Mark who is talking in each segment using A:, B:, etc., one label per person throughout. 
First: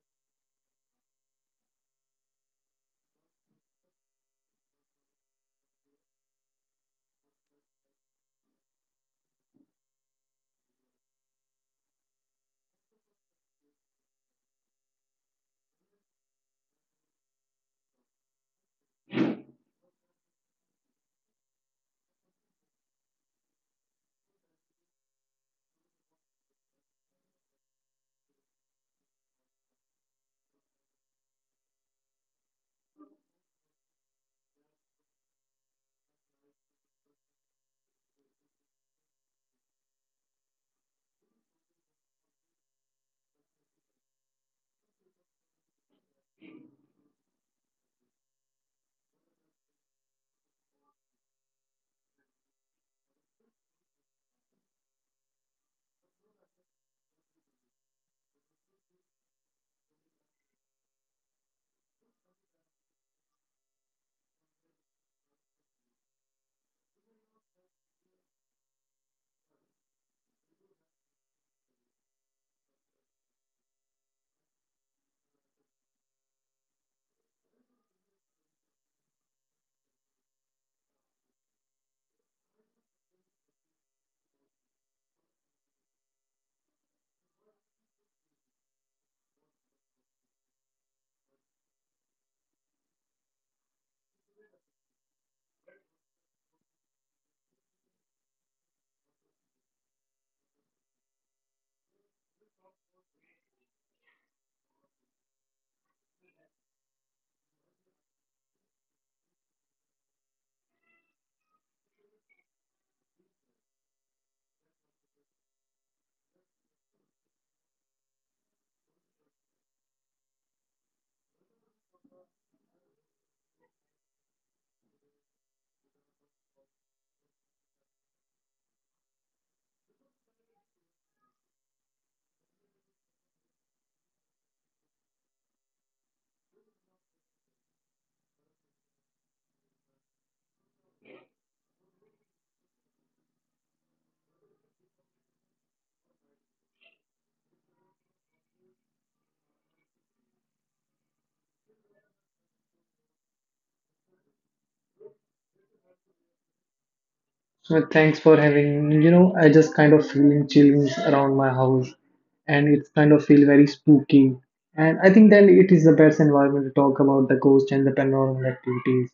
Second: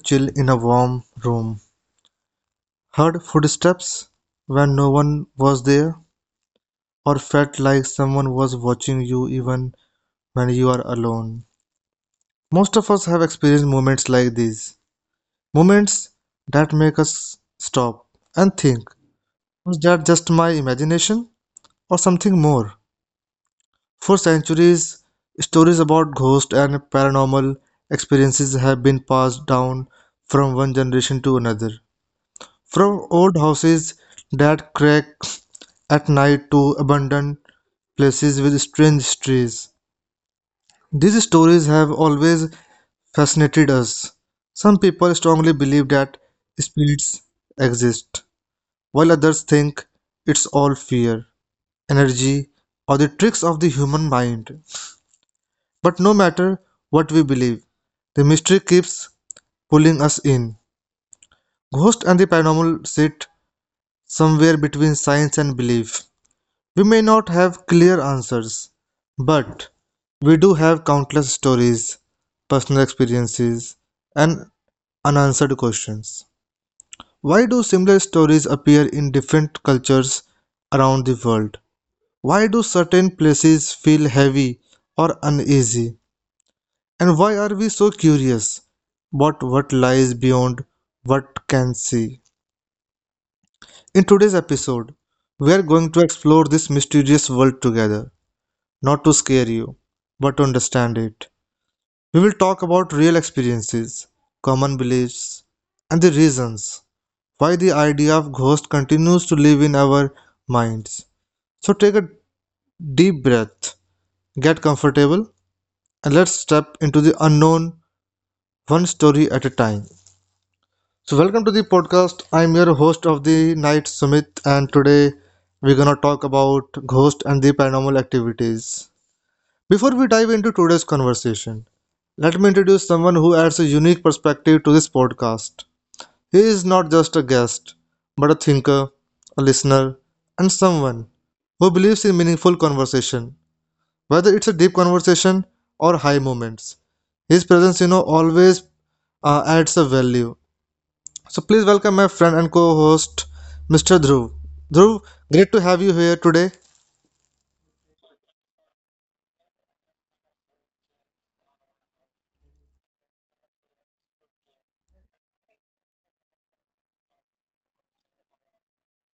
A: chill in a warm room, heard footsteps when no one was there, or felt like someone was watching you even when you are alone? Most of us have experienced moments like these, moments that make us stop and think, was that just my imagination or something more? For centuries, stories about ghosts and paranormal experiences have been passed down from one generation to another. From old houses that crack at night to abandoned places with strange trees, these stories have always fascinated us. Some people strongly believe that spirits exist, while others think it's all fear, energy, or the tricks of the human mind. But no matter what we believe, the mystery keeps pulling us in. Ghost and the paranormal sit somewhere between science and belief. We may not have clear answers, but we do have countless stories, personal experiences, and unanswered questions. Why do similar stories appear in different cultures around the world? Why do certain places feel heavy or uneasy? And why are we so curious about what lies beyond what can see? In today's episode, we are going to explore this mysterious world together, not to scare you, but to understand it. We will talk about real experiences, common beliefs, and the reasons why the idea of ghost continues to live in our minds. So take a deep breath, get comfortable, and let's step into the unknown one story at a time. So welcome to the podcast. I'm your host of the night, Sumit, and today we're gonna talk about ghost and the paranormal activities. Before we dive into today's conversation, let me introduce someone who adds a unique perspective to this podcast. He is not just a guest, but a thinker, a listener, and someone who believes in meaningful conversation, whether it's a deep conversation or high moments. His presence, always adds a value. So please welcome my friend and co-host, Mr. Dhruv. Dhruv, great to have you here today.
B: Well, thanks for having me. I just kind of feeling chillings around my house, and it's kind of feel very spooky. And I think then it is the best environment to talk about the ghost and the paranormal activities.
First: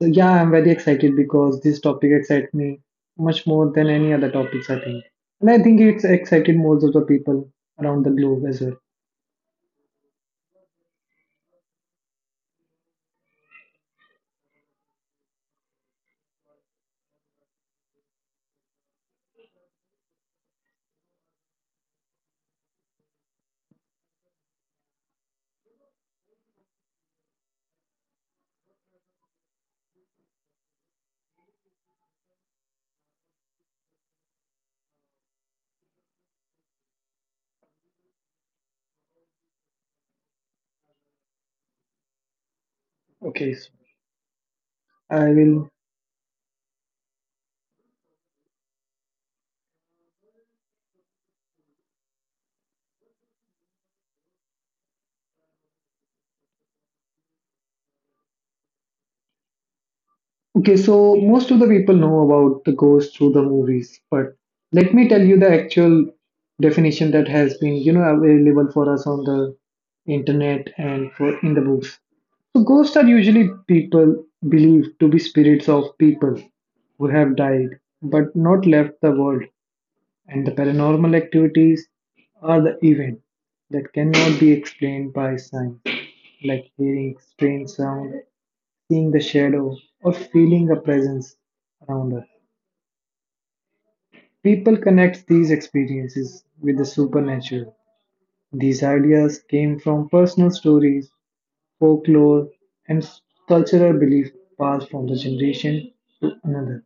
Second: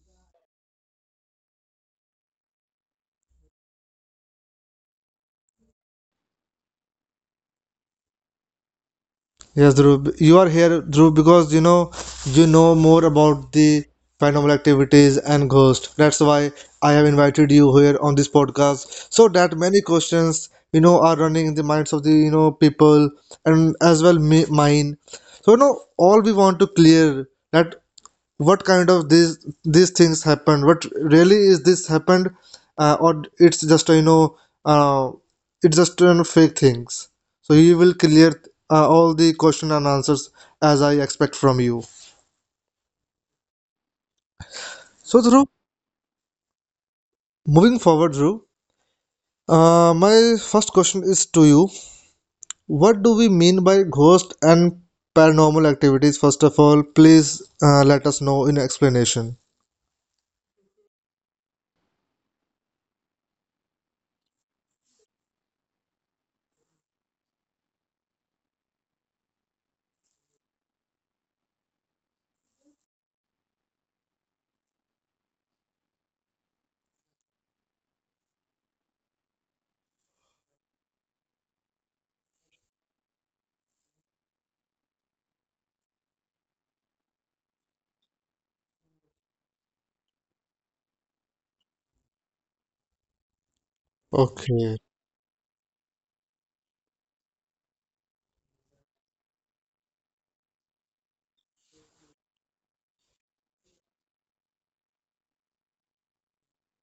B: So yeah, I'm very excited because this topic excites me much more than any other topics I think. And I think it's excited most of the people around the globe as well.
A: Yes, Dhruv, you are here, Dhruv, because you know more about the paranormal activities and ghosts. That's why I have invited you here on this podcast, so that many questions are running in the minds of the people, and as well me, mine. So all we want to clear that what kind of these things happened, what really is this happened, or uh, it's just fake things. So you will clear all the question and answers as I expect from you.
B: Okay, so
A: so
B: I
A: Dhruv,
B: will
A: Moving forward, Dhruv, my first question is to you, what do we mean by ghost and paranormal activities? First of all, please, let us know in explanation.
B: Okay, so most of the people know about the ghost through the movies, but let me tell you the actual definition that has been, available for us on the internet and for in the books. So ghosts are usually people believed to be spirits of people who have died but not left the world, and the paranormal activities are the event that cannot be explained by science, like hearing strange sound, seeing the shadow, or feeling a presence around her. People
A: Okay.
B: connect these experiences with the supernatural. These ideas came from personal stories, folklore, and cultural belief passed from the generation to another.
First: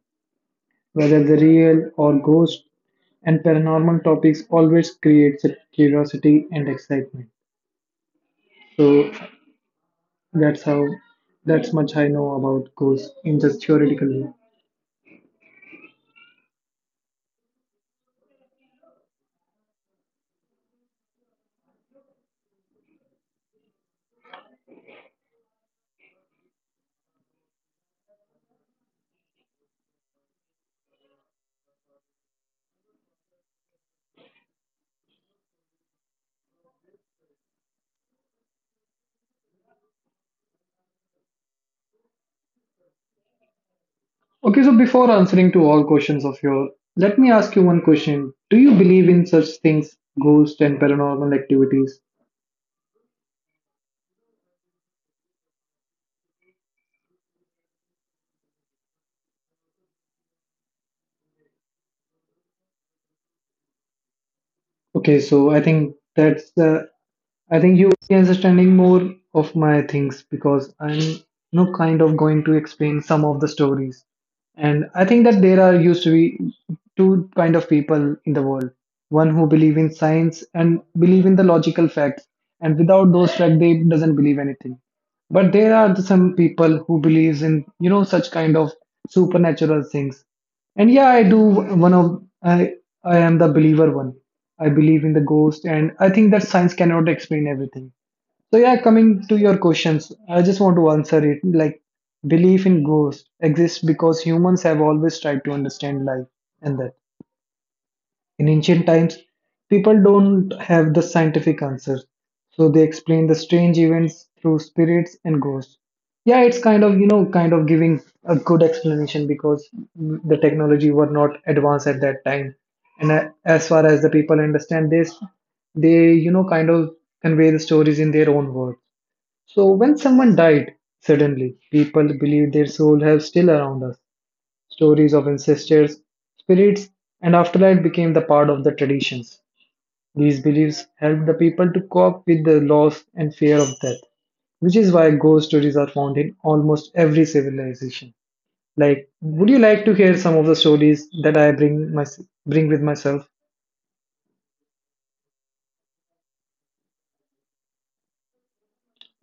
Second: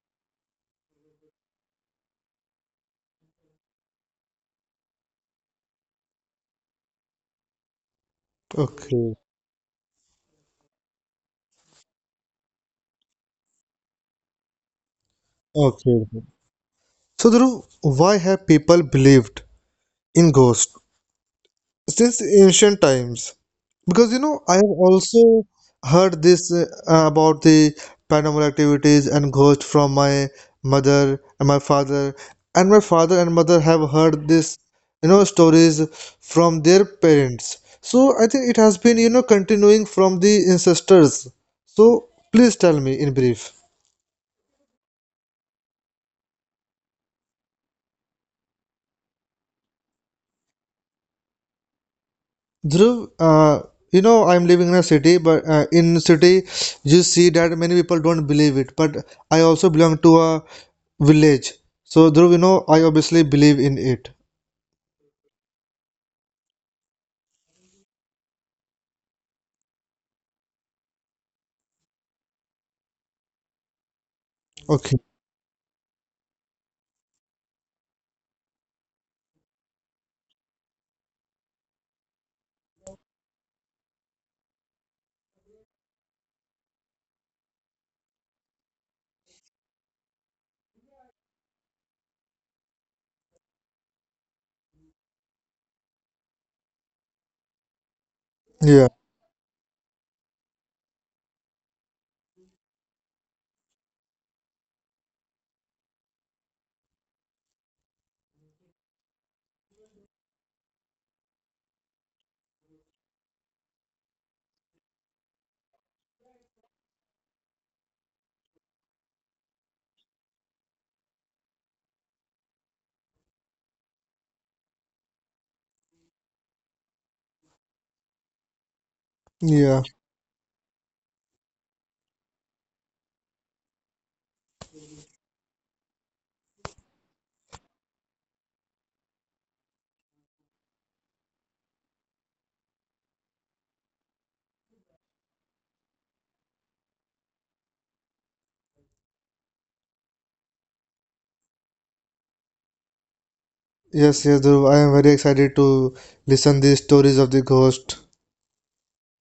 B: Whether the real or ghost and paranormal topics always creates a curiosity and excitement. So
A: Okay.
B: that's how that's much I know about ghosts in just theoretical way.
A: Okay. So, Dhruv, why have people believed in ghosts since ancient times? Because I have also heard this about the paranormal activities and ghosts from my mother and my father, and my father and mother have heard this, stories from their parents. So, I think it has been, continuing from the ancestors. So, please tell me in brief.
B: Okay, so before answering to all questions of your, let me ask you one question. Do you believe in such things, ghosts and paranormal activities?
A: Dhruv, I'm living in a city, but in city you see that many people don't believe it. But I also belong to a village, so Dhruv, I obviously believe in it.
B: Okay, so I think that's the I think you will be understanding more of my things because I'm kind of going to explain some of the stories. And
A: Okay.
B: I think that there are used to be two kind of people in the world. One who believe in science and believe in the logical facts, and without those facts they doesn't believe anything. But there are some people who believes in such kind of supernatural things. And yeah, one of I I am the believer one. I believe in the ghost, and I think that science cannot explain everything. So yeah,
A: Yeah.
B: coming to your questions, I just want to answer it like belief in ghost exists because humans have always tried to understand life and that. In ancient times, people don't have the scientific answers, so they explain the strange events through spirits and ghosts. Yeah, it's kind of, kind of giving a good explanation because the technology were not advanced at that time. And as far as the people understand this, they, kind of convey the stories in their own words. So
A: Yeah.
B: when someone died suddenly, people believe their soul have still around us. Stories of ancestors, spirits, and afterlife became the part of the traditions. These beliefs helped the people to cope with the loss and fear of death, which is why ghost stories are found in almost every civilization. Like, would you like to hear some of the stories that I bring my bring with myself?
A: Yes. Yes, Dhruv. I am very excited to listen these stories of the ghost.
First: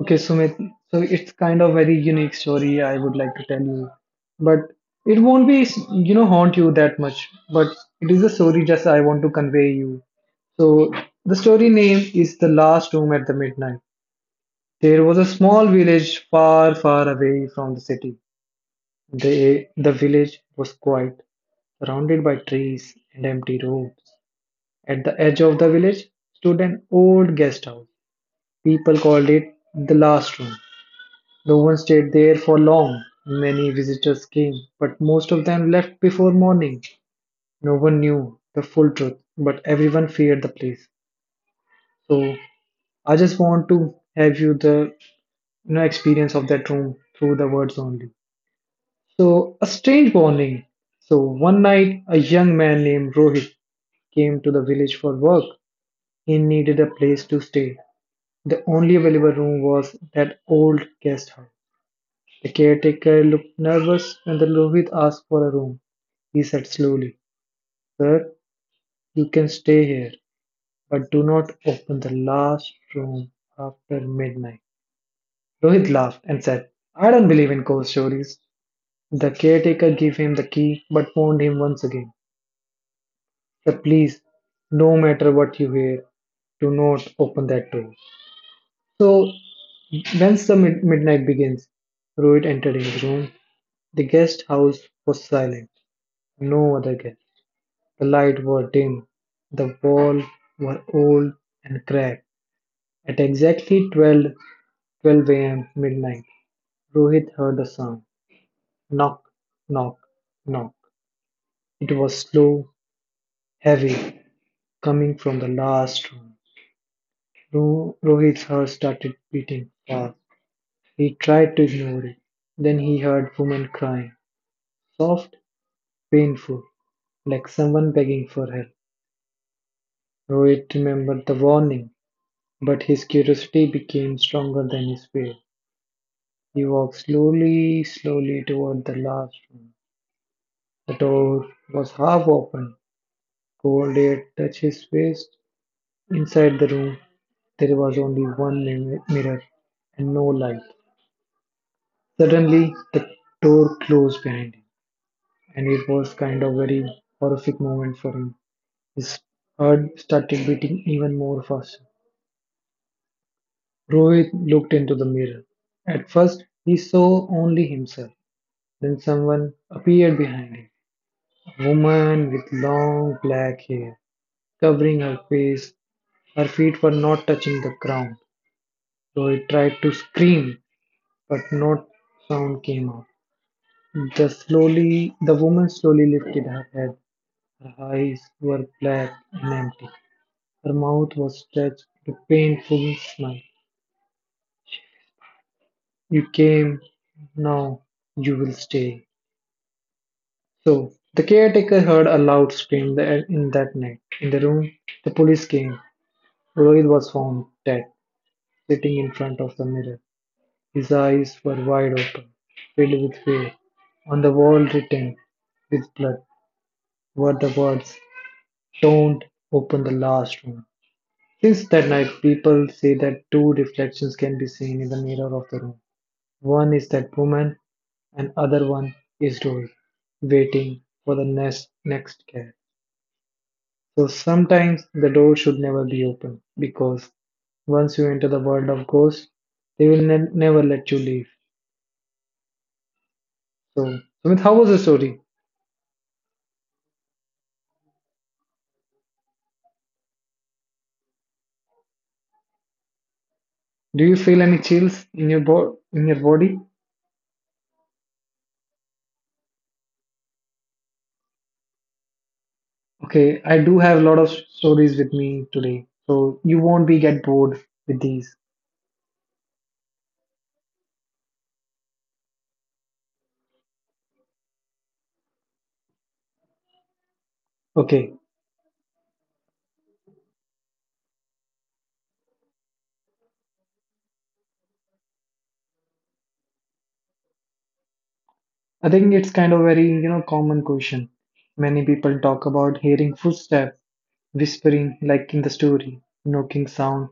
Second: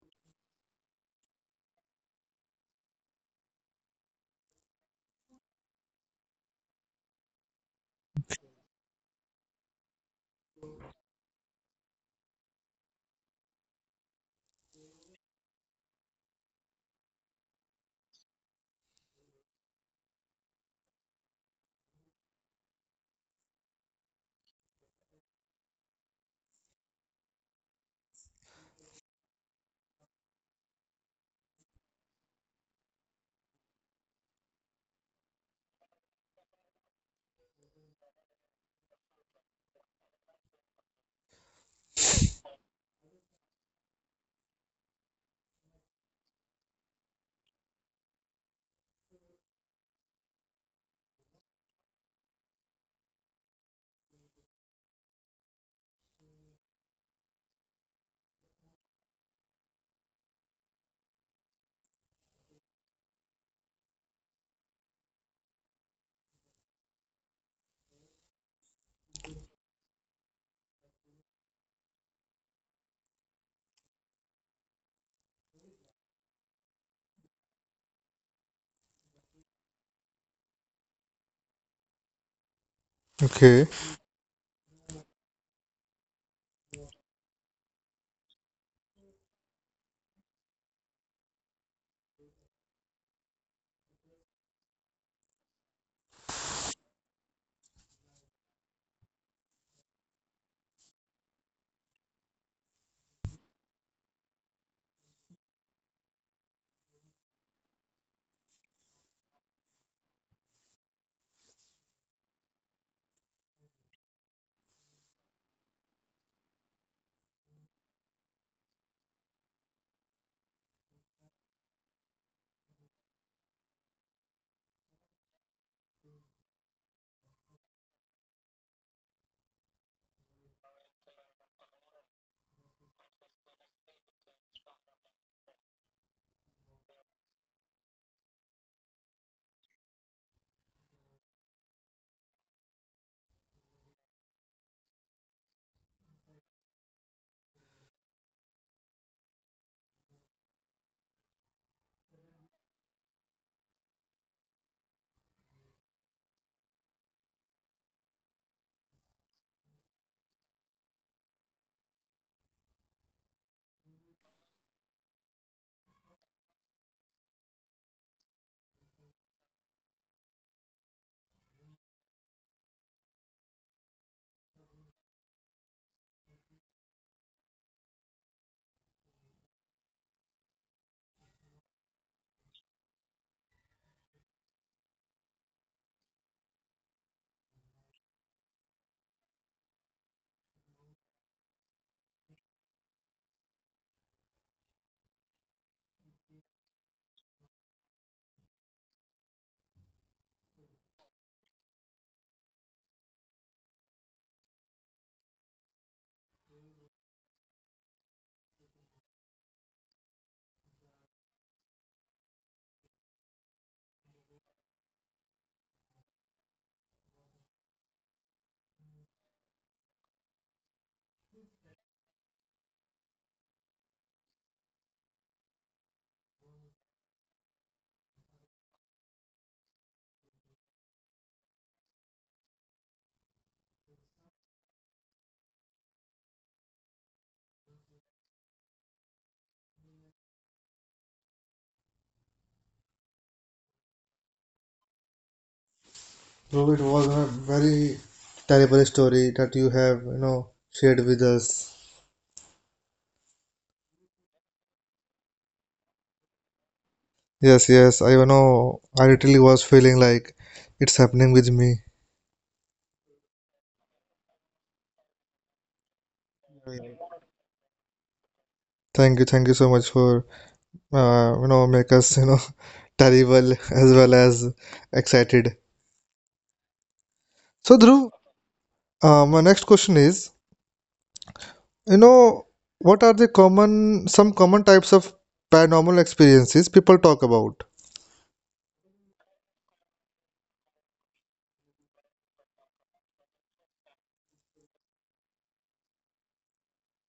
B: Okay, Sumit. So it's kind of very unique story I would like to tell you, but it won't be haunt you that much. But it is a story just I want to convey you. So the story name is The Last Room at the Midnight. There was a small village far, far away from the city. The village was quiet, surrounded by trees and empty rooms. At the edge of the village stood an old guest house. People called it the last room. No one stayed there for long. Many visitors came, but most of them left before morning. No one knew the full truth, but everyone feared the place. So I just want to have you the no experience of that room through the words only. So, a strange morning. So, one night, a young man named Rohit came to the village for work. He needed a place to stay. The only available room was that old guest house. The caretaker looked nervous when the Rohit asked for a room. He said slowly, "Sir, you can stay here, but do not open the last room after midnight." Rohit laughed and said, "I don't believe in ghost stories." The caretaker gave him the key but warned him once again
A: Okay.
B: that, "Please, no matter what you hear, do not open that door." So, once the midnight begins, Rohit entered his room. The guest house was silent, no other guest. The light were dim, the wall were old and cracked. At exactly 12, a.m. midnight, Rohit heard a sound: knock, knock, knock. It was slow, heavy, coming from the last room. Rohit's heart started beating fast. He tried to ignore it. Then he heard women crying, soft, painful, like someone begging for help. Rohit remembered the warning, but his curiosity became stronger than his fear. He walked slowly, slowly toward the last room. The door was half open. Cold air touched his face. Inside the room, there was only one mirror and no light. Suddenly the door closed behind him, and it was kind of very horrific moment for him. His heart started beating even more faster. Rohit looked into the mirror. At first he saw only himself. Then someone appeared behind him. A woman with long black hair covering her face. Her feet were not touching the ground. Rohit tried to scream, but no sound came out. The woman slowly lifted her head. Her eyes were black and empty. Her mouth was stretched with a painful smile. "You came, now you will stay." So, the caretaker heard a loud scream in that night. In the room, the police came. Rohit was found dead, sitting in front of the mirror. His eyes were wide open, filled with fear. On the wall, written with blood, were the words, "Don't open the last room." Since that night, people say that two reflections can be seen in the mirror of the room. One is that woman, and other one is door, waiting for the next next cat. So sometimes the door should never be open because once you enter the world of ghosts, they will never let you leave. So, Sumit, how was the story?
A: Dhruv, it was a very terrible story that you have shared with us.
B: Do you feel any chills in your in your body?
A: Yes. Yes. I you know I literally was feeling like it's happening with me.
B: Okay, I do have a lot of stories with me today, so you won't be get bored with these.
A: Thank you so much for make us terrible as well as excited. So Dhruv,
B: Okay,
A: my next question is, you know, what are the common some common types of paranormal experiences people talk about?
B: I think it's kind of very, common question. Many people talk about hearing footsteps, whispering like in the story, knocking sound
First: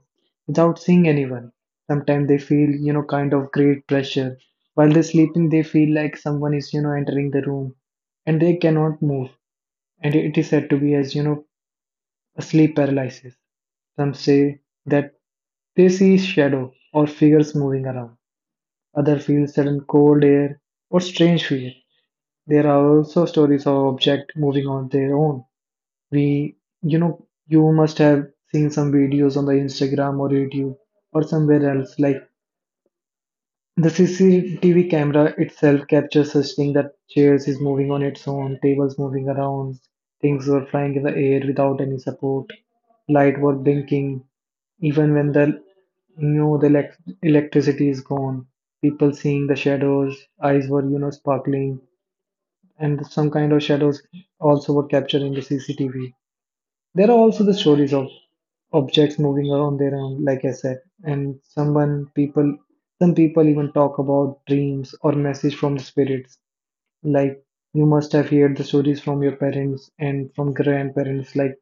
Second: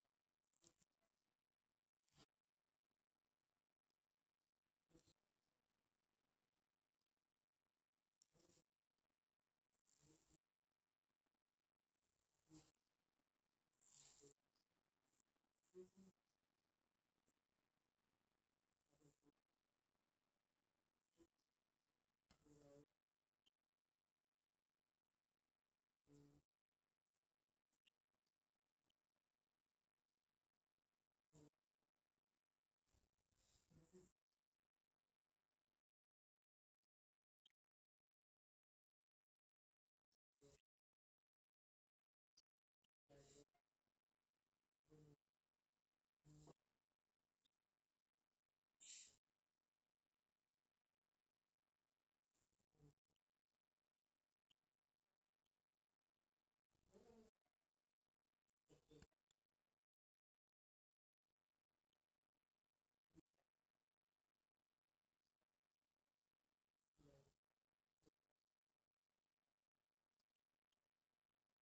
B: without seeing anyone. Sometimes they feel, kind of great pressure. While they're sleeping, they feel like someone is, entering the room and they cannot move. And it is said to be as, a sleep paralysis. Some say that they see shadow or figures moving around. Others feel sudden cold air or strange fear. There are also stories of objects moving on their own. We, you must have seen some videos on the Instagram or YouTube or somewhere else. Like the CCTV camera itself captures such thing that chairs is moving on its own, tables moving around, things were flying in the air without any support, light were blinking, even when the the electricity is gone, people seeing the shadows, eyes were sparkling, and some kind of shadows also were captured in the CCTV. There are also the stories of objects moving around their own, like I said, and some people even talk about dreams or message from the spirits. Like you must have heard the stories from your parents and from grandparents, like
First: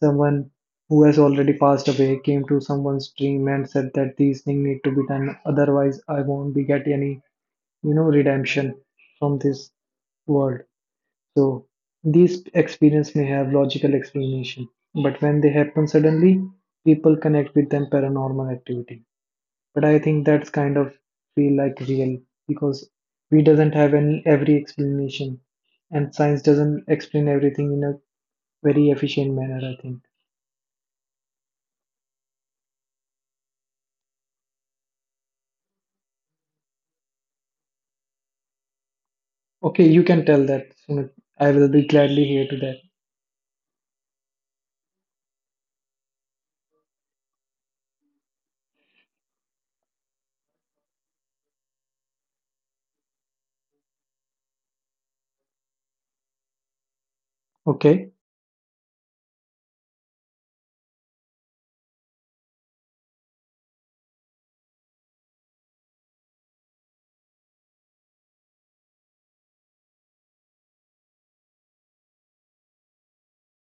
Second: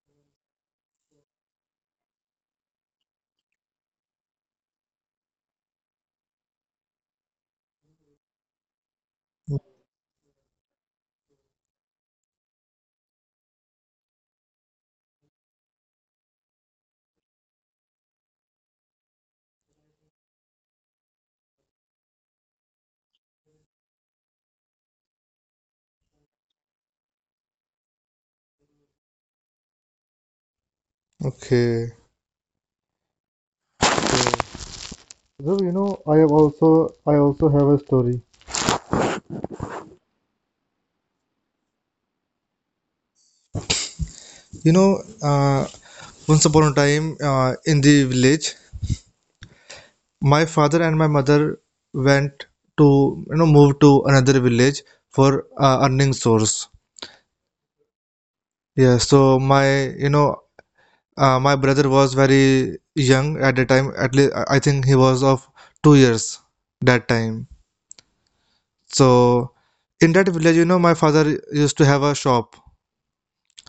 B: someone who has already passed away came to someone's dream and said that these things need to be done, otherwise I won't be get any, redemption from this world. So these experiences may have logical explanation, but when they happen suddenly, people connect with them paranormal activity. But I think that's kind of feel like real because we doesn't have any every explanation, and science doesn't explain everything in a very efficient manner. I think.
A: Okay. So, Dhruv, I also have a story.
B: Okay, you can tell that. You know, I will be gladly here to that.
A: You know, once upon a time, in the village, my father and my mother went to move to another village for earning source.
B: Okay,
A: Yeah, so my brother was very young at the time. At least I think he was of 2 years that time. So in that village, my father used to have a shop.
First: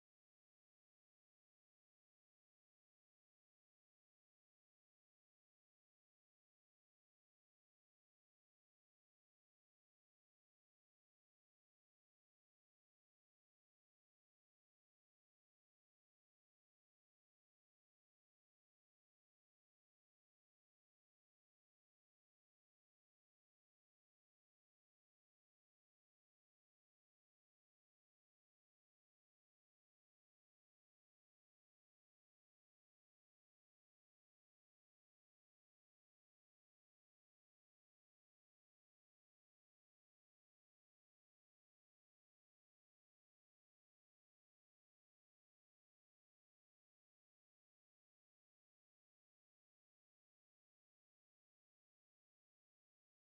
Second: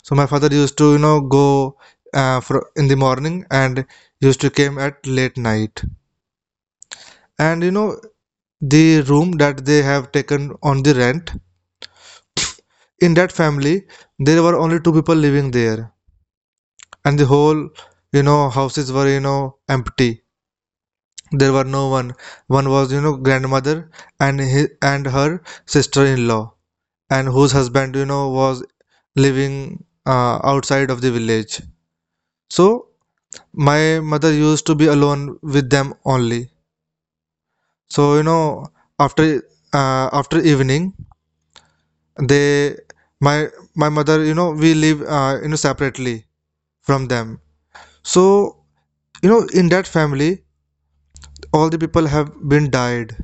A: So my father used to go for in the morning and used to came at late night. And the room that they have taken on the rent, in that family there were only two people living there, and the whole houses were empty. There were no one. One was grandmother, and her sister-in-law, and whose husband was living outside of the village. So my mother used to be alone with them only. So after after evening, they my my mother, we live, separately from them. So in that family, all the people have been died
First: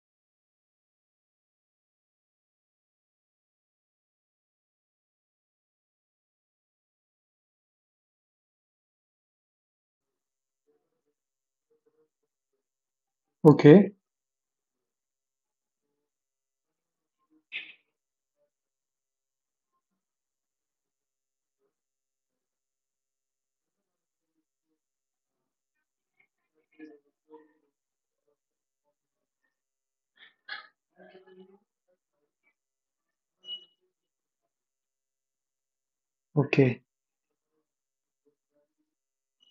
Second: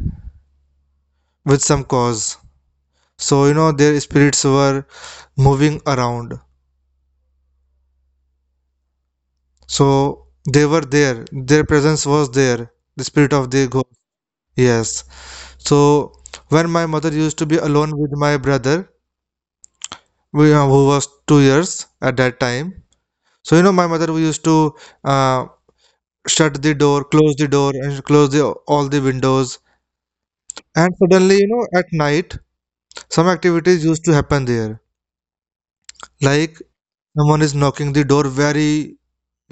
A: with some cause. So their spirits were moving around. So they were there, their presence was there, the spirit of the
B: okay,
A: ghost. Yes. So when my mother used to be alone with my brother, who was 2 years at that time. So my mother, we used to uh, shut the door close the door and close the all the windows. And suddenly, at night some activities used to happen there, like
B: okay,
A: someone is knocking the door very,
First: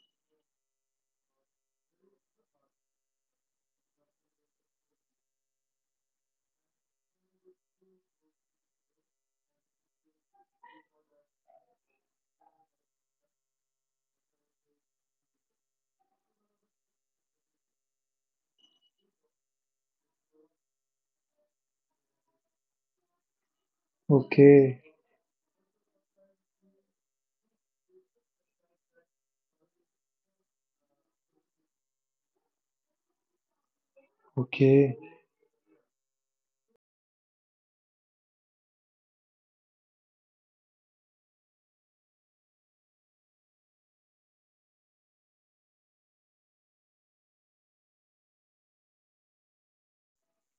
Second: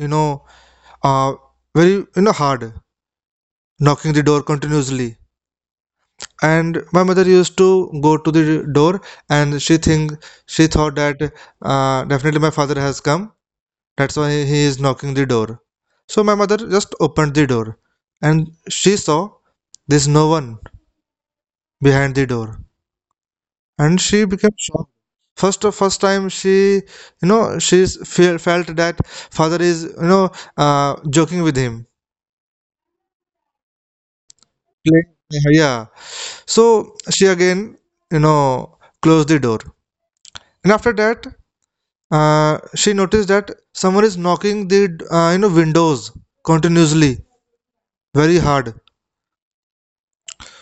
A: you know uh, hard, knocking the door continuously. And my mother used to go to the door, and she thought that definitely my father has come, that's why he is knocking the door. So my mother just opened the door and she saw there's no one behind the door, and she became
B: okay,
A: shocked. First time, she felt that father is joking with him,
B: okay,
A: playing with her. Yeah. So she again closed the door, and after that she noticed that someone is knocking the windows continuously, very hard.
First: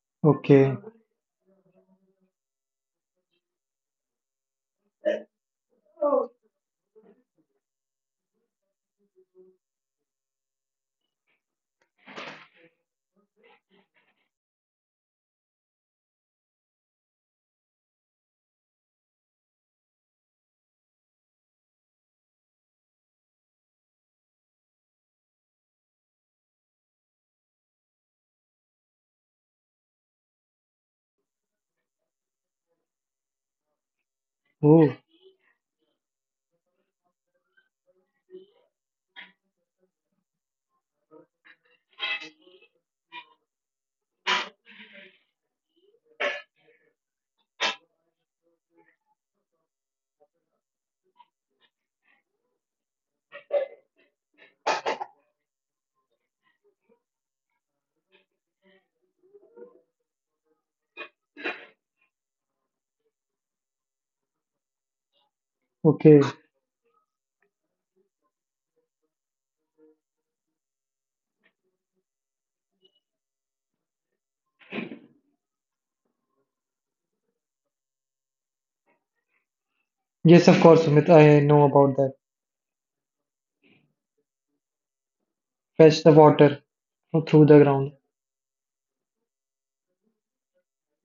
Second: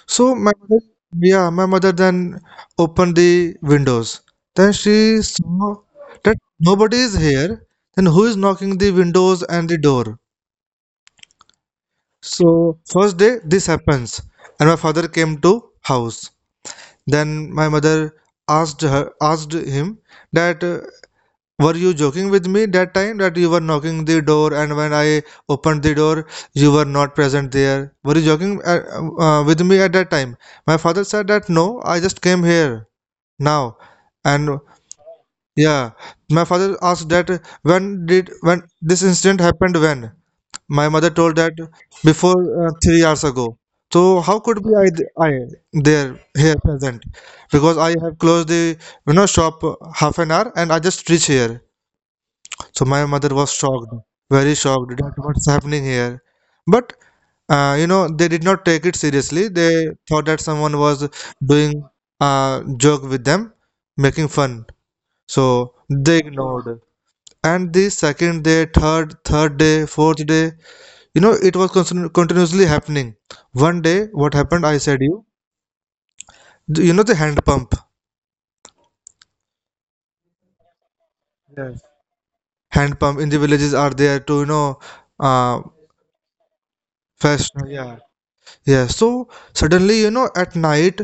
A: So my
B: okay.
A: mother, yeah, my mother then opened the windows. Then she saw that nobody is here. Then who is knocking the windows and the door? So first day this happens, and my father came to house. Then my mother asked him that were you joking with me that time, that you were knocking the door, and when I opened the door, you were not present there? Were you joking with me at that time? My father said that no, I just came here now. And
B: Oh,
A: yeah, my father asked that when this incident happened, when? My mother told that before 3 hours ago. So how could be I there here present? Because I have closed the shop half an hour and I just reach here. So my mother was shocked, very shocked that what's happening here. But they did not take it seriously. They thought that someone was doing a joke with them, making fun. So they
B: okay.
A: ignored. And the second day, third day, fourth day, it was constant, continuously happening. One day, what happened? I said you, the hand pump.
B: Yes, of course, Sumit. I know
A: Yes.
B: about that.
A: Hand pump in the villages are there to uh
B: Fetch the water through
A: fest.
B: the ground.
A: Yeah, Yeah, so suddenly, at night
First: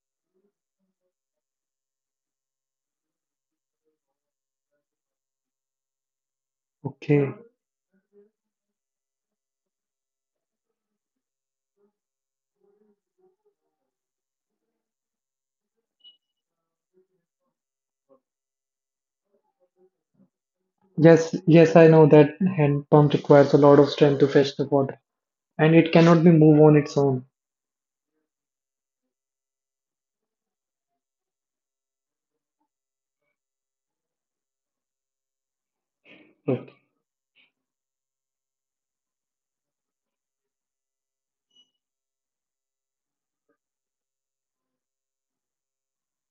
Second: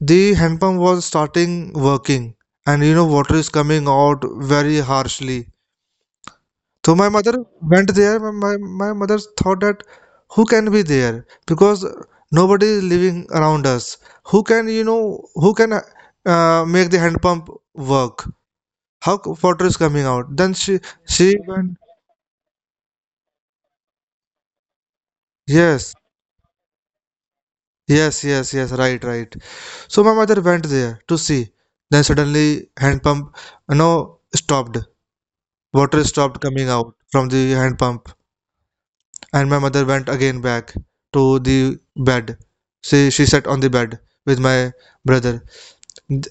A: the hand pump was starting working, and water is coming out very harshly. So my
B: Okay.
A: mother went there. My mother thought that who can be there, because nobody is living around us. Who can make the hand pump work? How water is coming out? Then she
B: Yes,
A: she
B: yes,
A: went.
B: I know that hand pump requires a lot of strength to fetch the water, and it
A: Yes,
B: cannot be moved on its own.
A: yes, yes, yes, right, right. So my mother went there to see. Then suddenly hand pump stopped. Water stopped coming
B: Okay.
A: out from the hand pump. And my mother went again back to the bed. She sat on the bed with my brother.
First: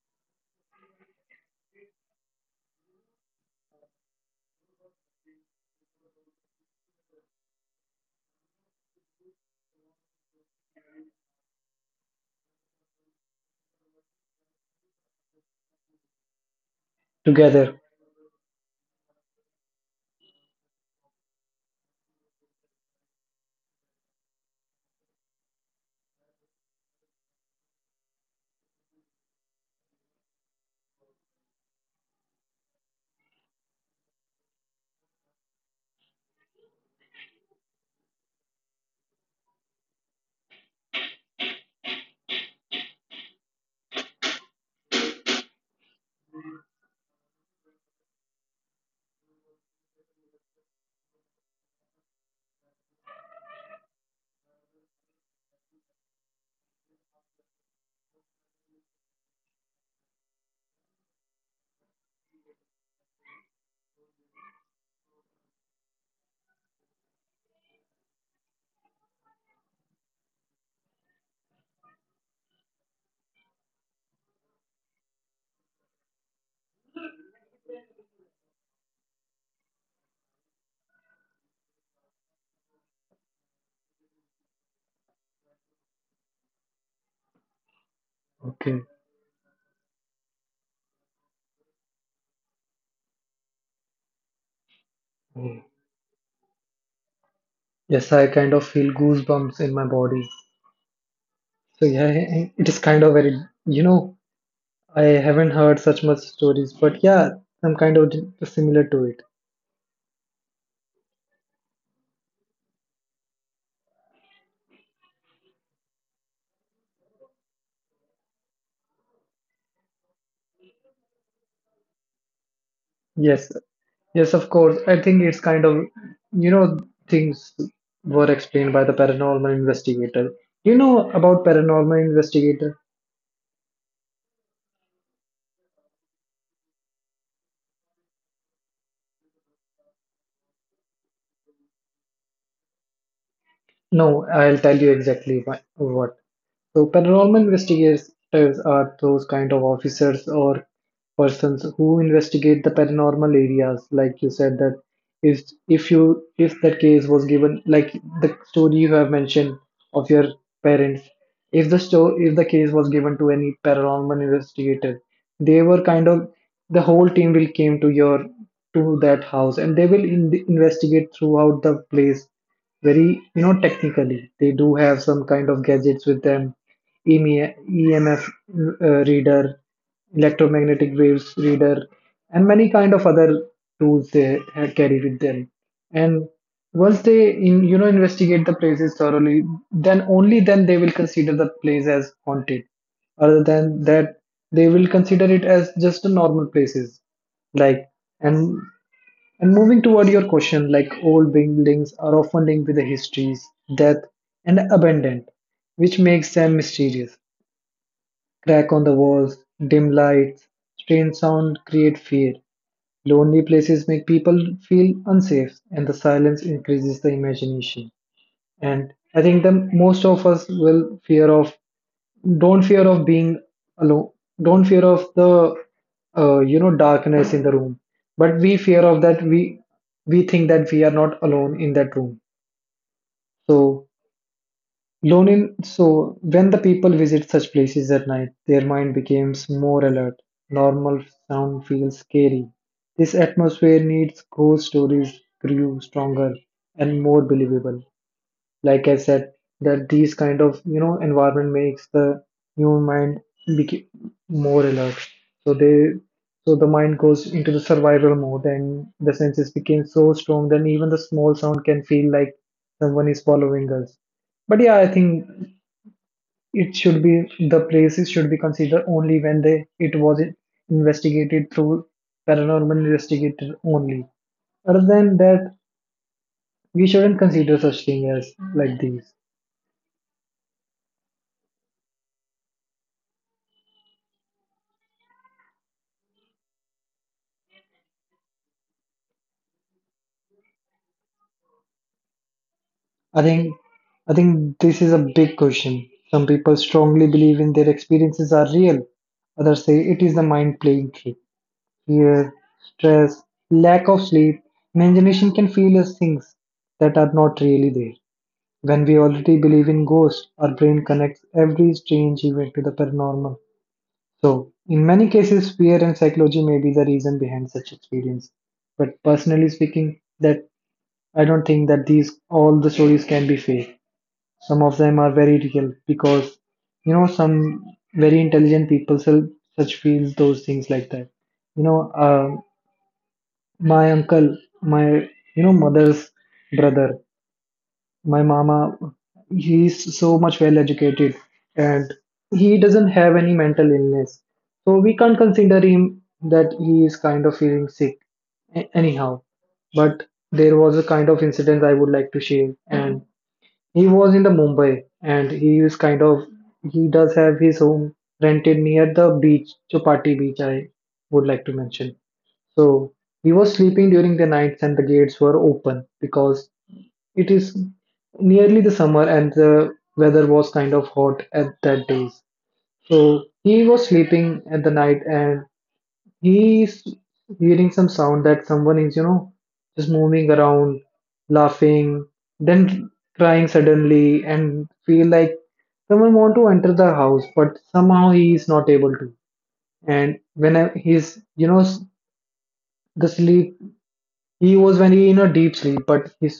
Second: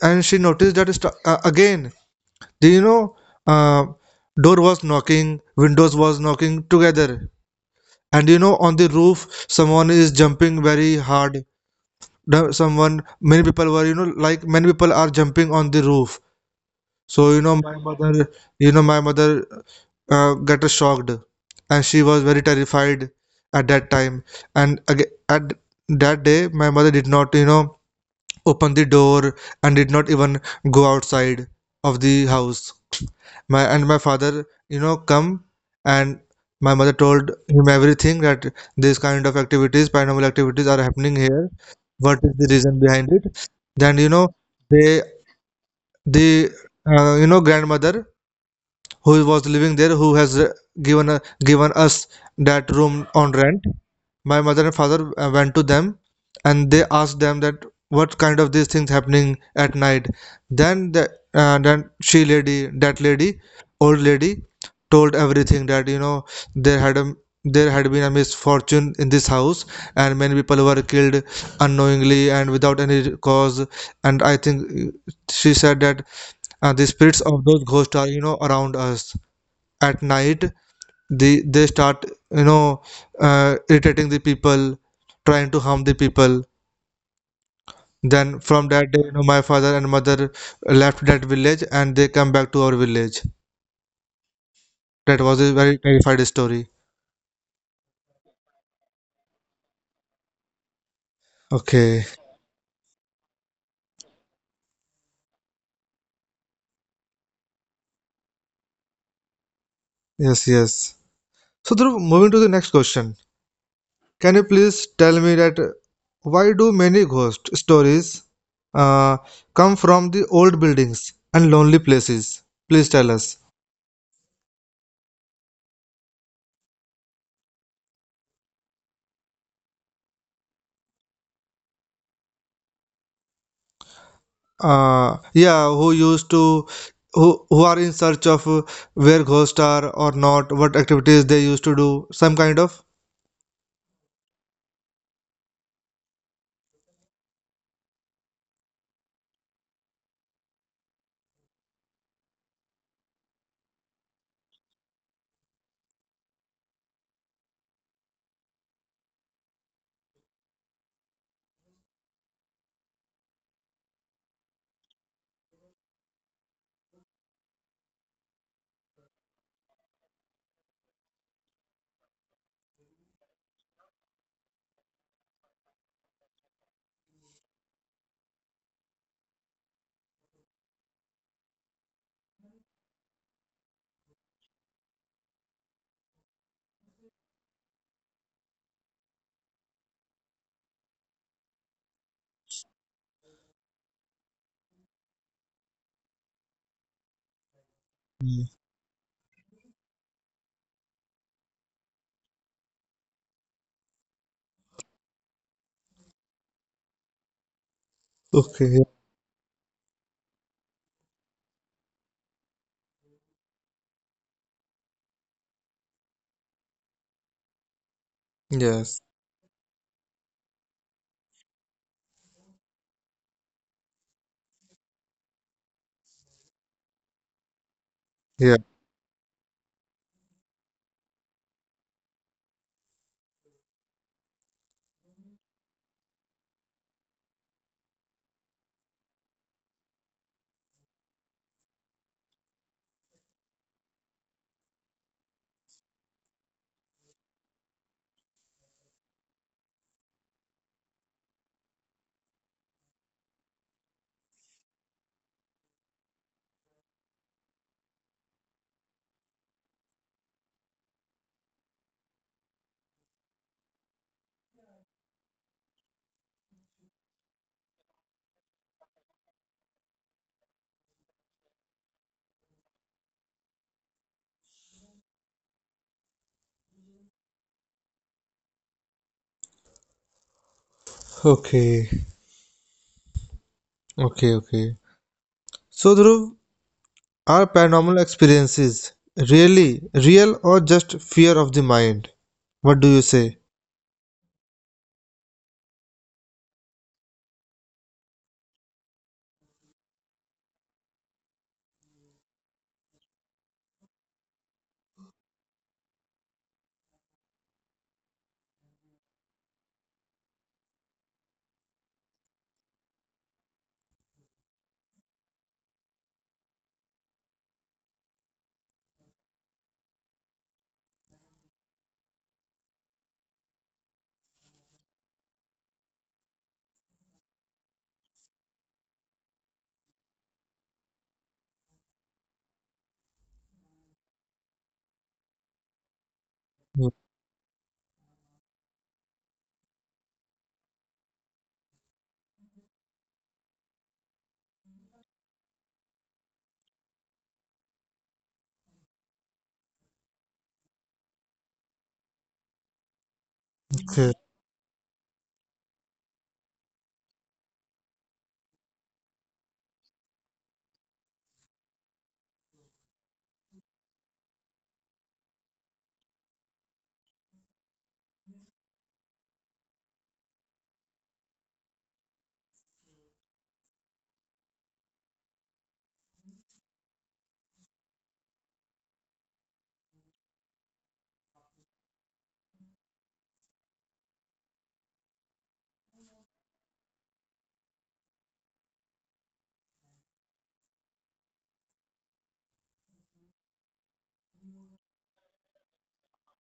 A: And she noticed that again the uh, door was knocking, windows was knocking together. And on the roof someone is jumping very hard. The- Someone many people were you know like many people are jumping on the roof. So
B: Together.
A: my mother, got shocked, and she was very terrified at that time. And aga at that day, my mother did not, open the door and did not even go outside of the house. My father, come, and my mother told him everything that this kind of activities, paranormal activities, are happening here. What is the reason behind it? Then they the grandmother who was living there, who has given us that room on rent. My mother and father went to them, and they asked them that what kind of these things happening at night. Then the uh, then she lady that lady old lady told everything that, there had a there had been a misfortune in this house, and many people were killed unknowingly and without any cause. And I think, she said that the spirits of those ghosts are, around us at night. They start, you know irritating the people, trying to harm the people. Then from
B: Okay.
A: that day, my father and mother left that village, and they come back to our village. That was a
B: Hmm.
A: very terrified story.
B: Yes, I kind of feel goosebumps in my body. So
A: Okay.
B: yeah, it is kind of very, you know, I haven't heard such much stories, but yeah, I'm kind of similar to it.
A: Yes, yes. So, Dhruv, moving to the next question, can you please tell me that, why do many ghost stories uh, come from the old buildings and lonely places? Please tell us.
B: Yes, yes, of course. I think it's kind of, you know, things were explained by the paranormal investigator. You know about paranormal investigator?
A: Yeah, who used to, who are in search of, where ghosts are or not, what activities they used to do, some kind of.
B: No, I'll tell you exactly why, what. So paranormal investigators are those kind of officers or persons who investigate the paranormal areas. Like you said that if if you if that case was given like the story you have mentioned of your parents, if the if the case was given to any paranormal investigator, they were kind of the whole team will came to your to that house and they will investigate throughout the place very you know, technically they do have some kind of gadgets with them. EMF reader, electromagnetic waves reader, and many kind of other tools they had carry with them. And once they you know, investigate the places thoroughly, then only then they will consider the place as haunted. Other than that, they will consider it as just a normal places. Like
A: Mm.
B: and and moving toward your question, like old buildings are often linked with the histories, death, and abandonment, which makes them mysterious. Crack
A: Okay.
B: on the walls, dim lights, strange sound create fear. Lonely places make people feel unsafe, and the silence increases the imagination. And
A: Yes.
B: I think the most of us will fear of don't fear of being alone, don't fear of the you know, darkness in the room, but
A: Yeah.
B: we fear of that we think that we are not alone in that room. So Lonin, so when the people visit such places at night, their mind becomes more alert. Normal sound feels scary. This atmosphere needs ghost stories grew stronger and more believable like I said that these kind of you know, environment makes the human mind become more alert, so they so the mind goes into the survival mode and the senses became so strong that even the small sound can feel like someone is following us. But yeah, I think it should be the places should be considered only when they it was investigated through paranormal investigator only. Other than that, we shouldn't consider such thing as like these.
A: Okay, okay, okay. So, Dhruv, are paranormal experiences really real, or just fear of the mind? What do you
B: I
A: say?
B: think I think this is a big question. Some people strongly believe in their experiences are real. Others say it is the mind playing trick. Fear, stress, lack of sleep, imagination can feel as things that are not really there. When we already believe in ghosts, our brain connects every strange event to the paranormal. So, in many cases, fear and psychology may be the reason behind such experience. But personally speaking, that I don't think that these all the stories can be fake. Some of them are very real because, you know, some very intelligent people sell such feels those things like that. You know, uh, my uncle, my, mother's brother, my mama, he's so much well educated and he doesn't have any mental illness. So we can't consider him that he is kind of feeling sick anyhow. But there was a kind of incident I would like to share, and he
A: Okay,
B: was in the Mumbai and he is kind of he does have his home rented near the beach, Chopati Beach, I would like to mention. So he was sleeping during the nights and the gates were open because it is nearly the summer and the weather was kind of hot at that days. So he was sleeping at the night and he's hearing some sound that someone is, you know, just moving around, laughing, then crying suddenly, and feel like someone want to enter the house, but somehow he is not able to. And the sleep he was when he in a deep sleep, but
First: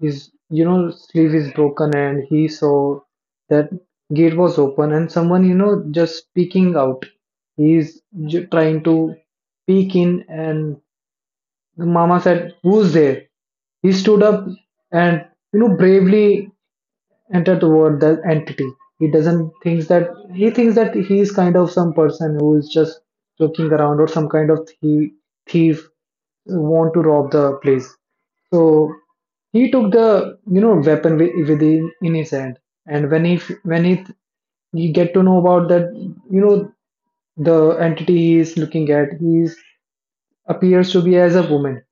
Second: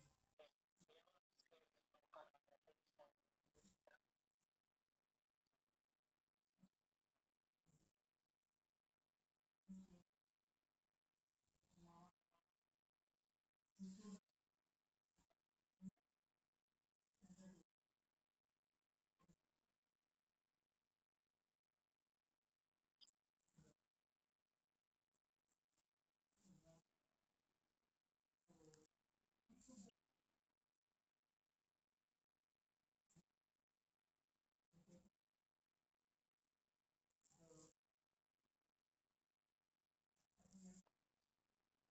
B: his you know, sleep is broken, and he saw that gate was open, and someone you know, just peeking out. He's trying to peek in, and the mama said, "Who's there?" He stood up and you know, bravely entered toward the entity. He doesn't thinks that he is kind of some person who is just joking around or some kind of thief who want to rob the place. So he took the you know, weapon within in his hand, and when he f- when he th- you get to know about that you know, the entity he is looking at he is appears to be as a woman.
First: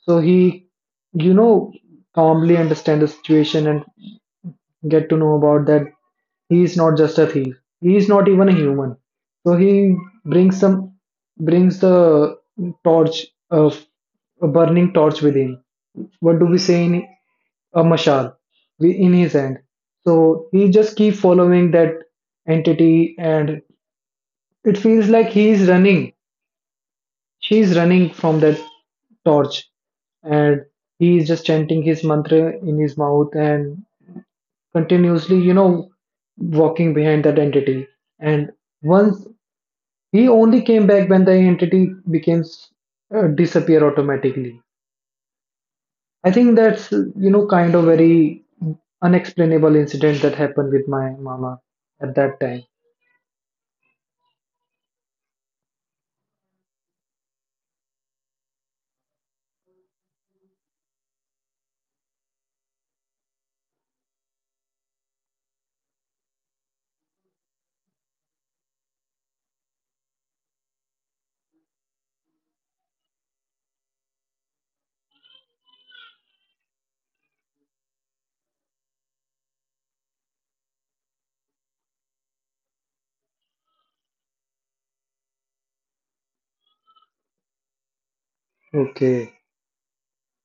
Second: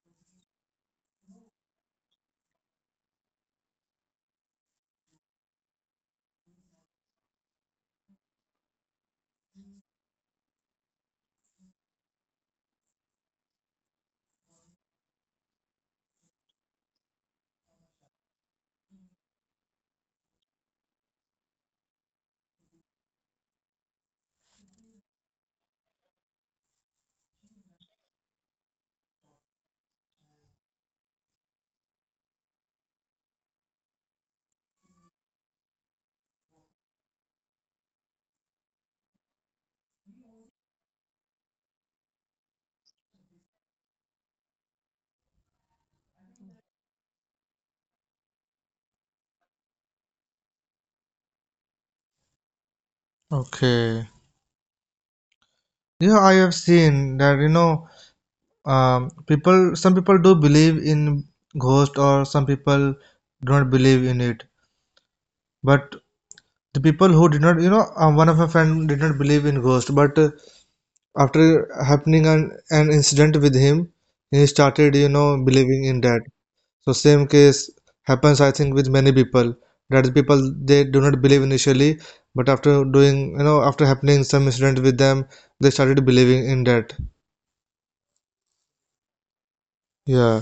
B: So he, you know, calmly understand the situation and get to know about that he is not just a thief. He is not even a human. So he brings some brings the torch of a burning torch with him. What do we say in a mashal in his hand? So he just keep following that entity, and it feels like he is running She's running from that torch, and he is just chanting his mantra in his mouth and continuously, you know, walking behind that entity. And once he only came back when the entity became disappear automatically. I think that's you know, kind of very unexplainable incident that happened with my mama at that time.
A: okay. Yeah, I have seen that, people some people do believe in ghost, or some people don't believe in it. But the people who did not, one of my friend did not believe in ghost, but after happening an incident with him, he started, believing in that. So same case happens, I think, with many people. That is, people, they do not believe initially, but after doing you know after happening some incident with them, they started believing in that.
B: Okay.
A: Yeah.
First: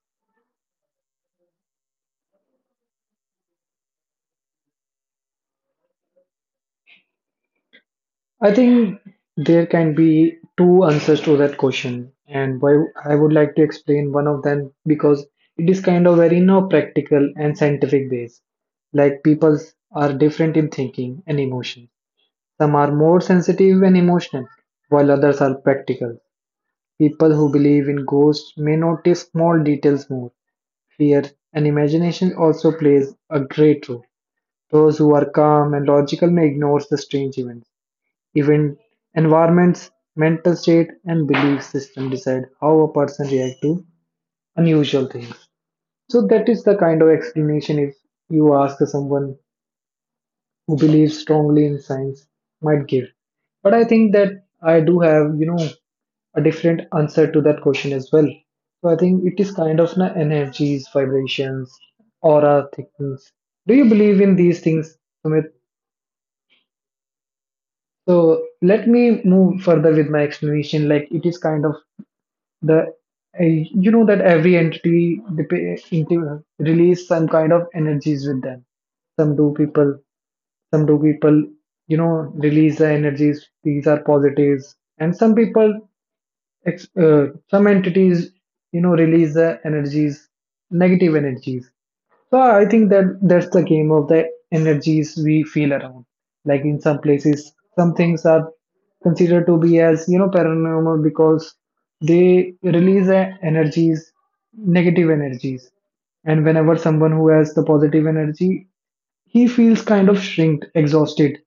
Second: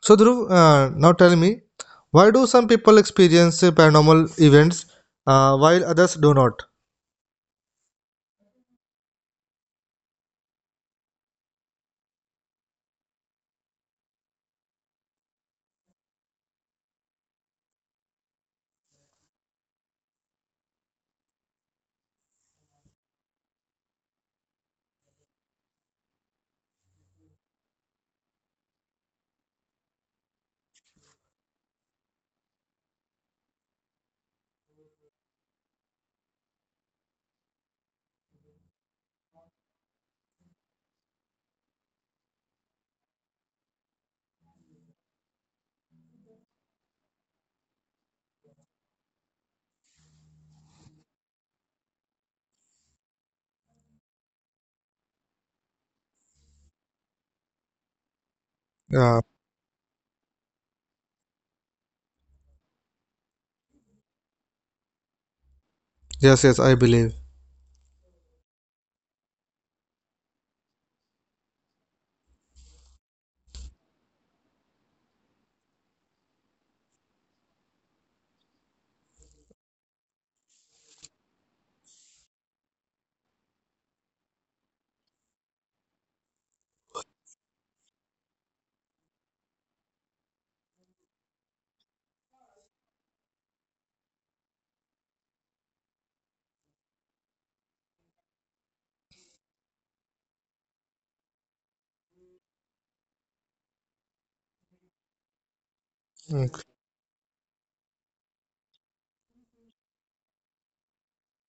A: So, Dhruv, now tell me, why do some people experience paranormal events, while others do not?
B: I think there can be two answers to that question, and why I would like to explain one of them because it is kind of very no practical and scientific base. Like people are different in thinking and emotion. Some are more sensitive and emotional, while others are practical. People who believe in ghosts may notice small details more. Fear and imagination also plays a great role. Those who are calm and logical may ignore the strange events even environments, mental state, and belief system decide how a person reacts to unusual things. So that is the kind of explanation if you ask someone who believes strongly in science might give. But I think that I do have, you know, a different answer to that question as well. So I
A: uh,
B: think it is kind of na energies, vibrations, aura things. Do you believe in these things, Sumit?
A: yes, yes, I believe.
B: So let me move further with my explanation. Like it is kind of the you know that every entity dep- into- release some kind of energies with them some do people some do people you know release the energies these are positives and some people ex- some entities you know release the energies negative energies so I think that that's the game of the energies we feel around. Like in some places, some things are considered to be as you know paranormal because they release a- energies, negative energies,
A: Mm.
B: and whenever someone who has the positive energy, he feels kind of shrinked, exhausted,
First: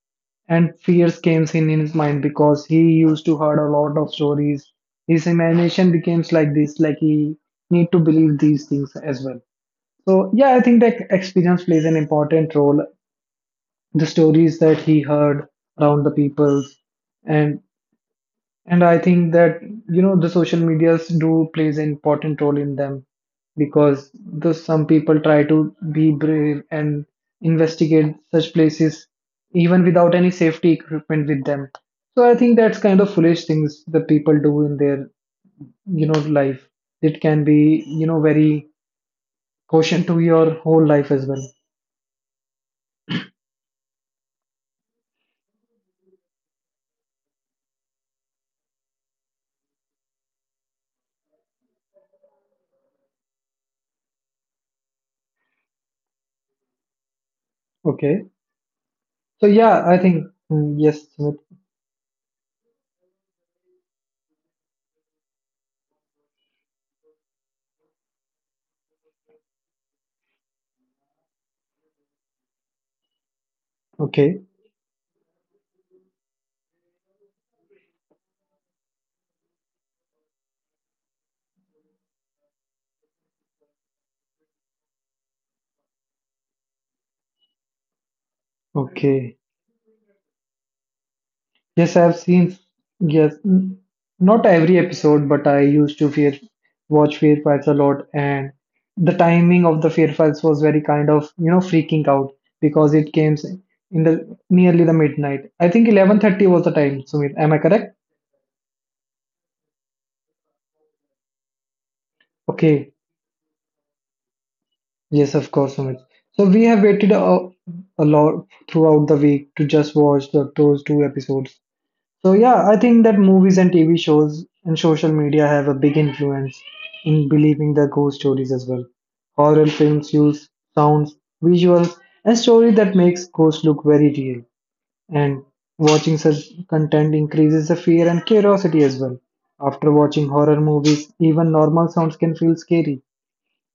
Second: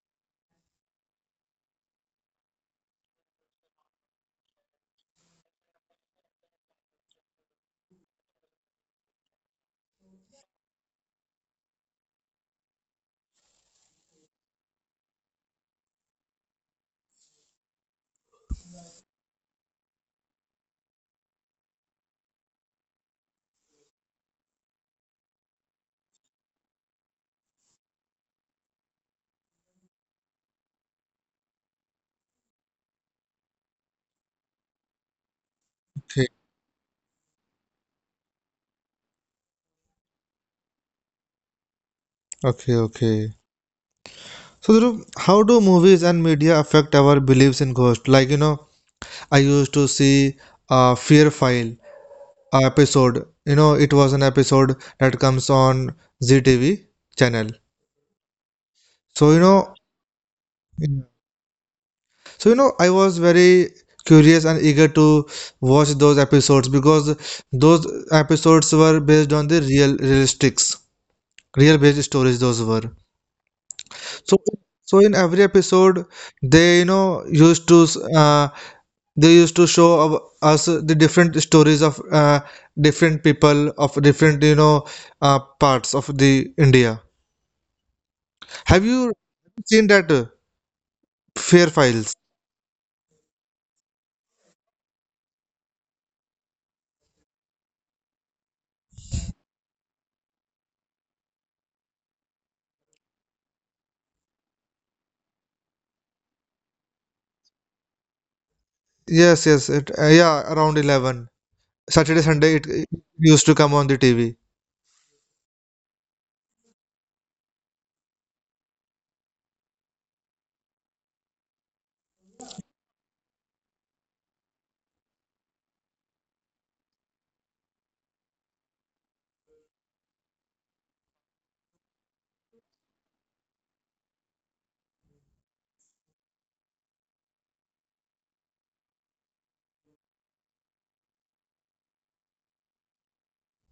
B: and fears came in his mind because he used to heard a lot of stories. His imagination becomes like this, like he need to believe these things as well so yeah, I think that experience plays an important role. The stories that he heard around the peoples, and and I think that you know the social medias do plays an important role in them because the some people try to be brave and investigate such places even without any safety equipment with them. So I think that's kind of foolish things that people do in their you know
A: Okay,
B: life. It can be you know very caution to your whole life as well.
A: okay, okay. So, Dhruv, how do movies and media affect our beliefs in ghosts? Like, I used to see Fear File episode. It was an episode that comes on ZTV channel.
B: Okay.
A: So,
B: So yeah, I think mm, yes.
A: yeah.
B: Sumit.
A: So, I was very curious and eager to watch those episodes because those episodes were based on the real realistics, real based stories. Those were,
B: Okay,
A: so. So in every episode, they you know used to uh, they used to show us the different stories of different people of different, parts of the India. Have you
B: okay.
A: seen that Fair
B: Yes, I've
A: Files?
B: seen. Yes, mm, not every episode, but I used to fear watch Fear Files a lot, and the timing of the Fear Files was very kind of you know freaking out because it came in the nearly the midnight. I think 11:30 was the time. Sumit, am I correct?
A: Yes, yes, yeah, around 11. Saturday, Sunday, it,
B: Okay.
A: it used to come on the TV.
B: Yes, of course, Sumit. So we have waited a lot throughout the week to just watch the, those two episodes So yeah, I think that movies and TV shows and social media have a big influence in believing the ghost stories as well. Horror films use sounds, visuals, and story that makes ghosts look very real. And watching such content increases the fear and curiosity as well. After watching horror movies, even normal sounds can feel scary.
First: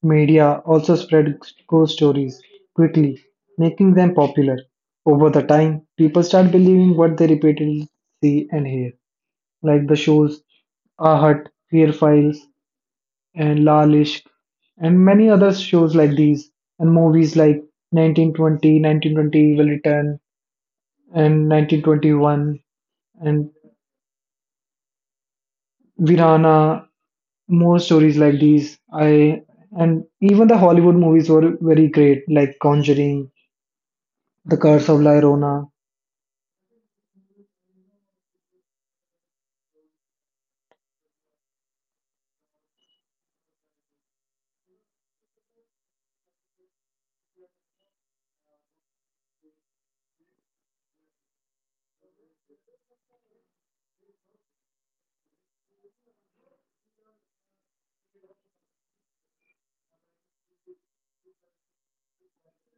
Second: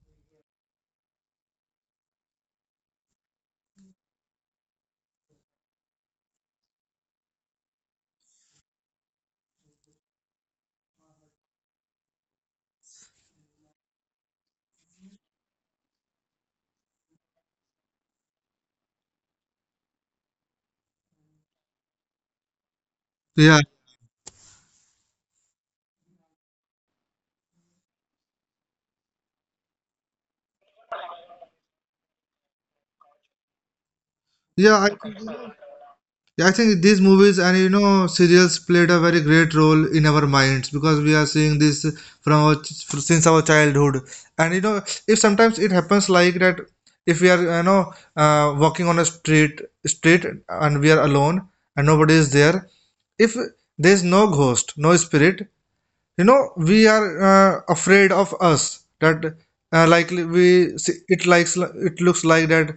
B: Media also spread ghost stories quickly, making them popular. Over the time, people start believing what they repeatedly see and hear like the shows Ahat, Fear Files, and Laal Ishq, and many other shows like these, and movies like 1920, 1920 Evil Return, and 1921, and
A: Yeah,
B: Virana. More stories like these. I and even the Hollywood movies were very great, like Conjuring, The
A: yeah,
B: Curse of La Llorona.
A: I think these movies and, serials played a very great role in our minds, because we are seeing this from our, since our childhood. And, if sometimes it happens like that, if we are, walking on a street and we are alone and nobody is there, if there is no ghost, no spirit, we are, afraid of us that, likely we, it likes, it looks like that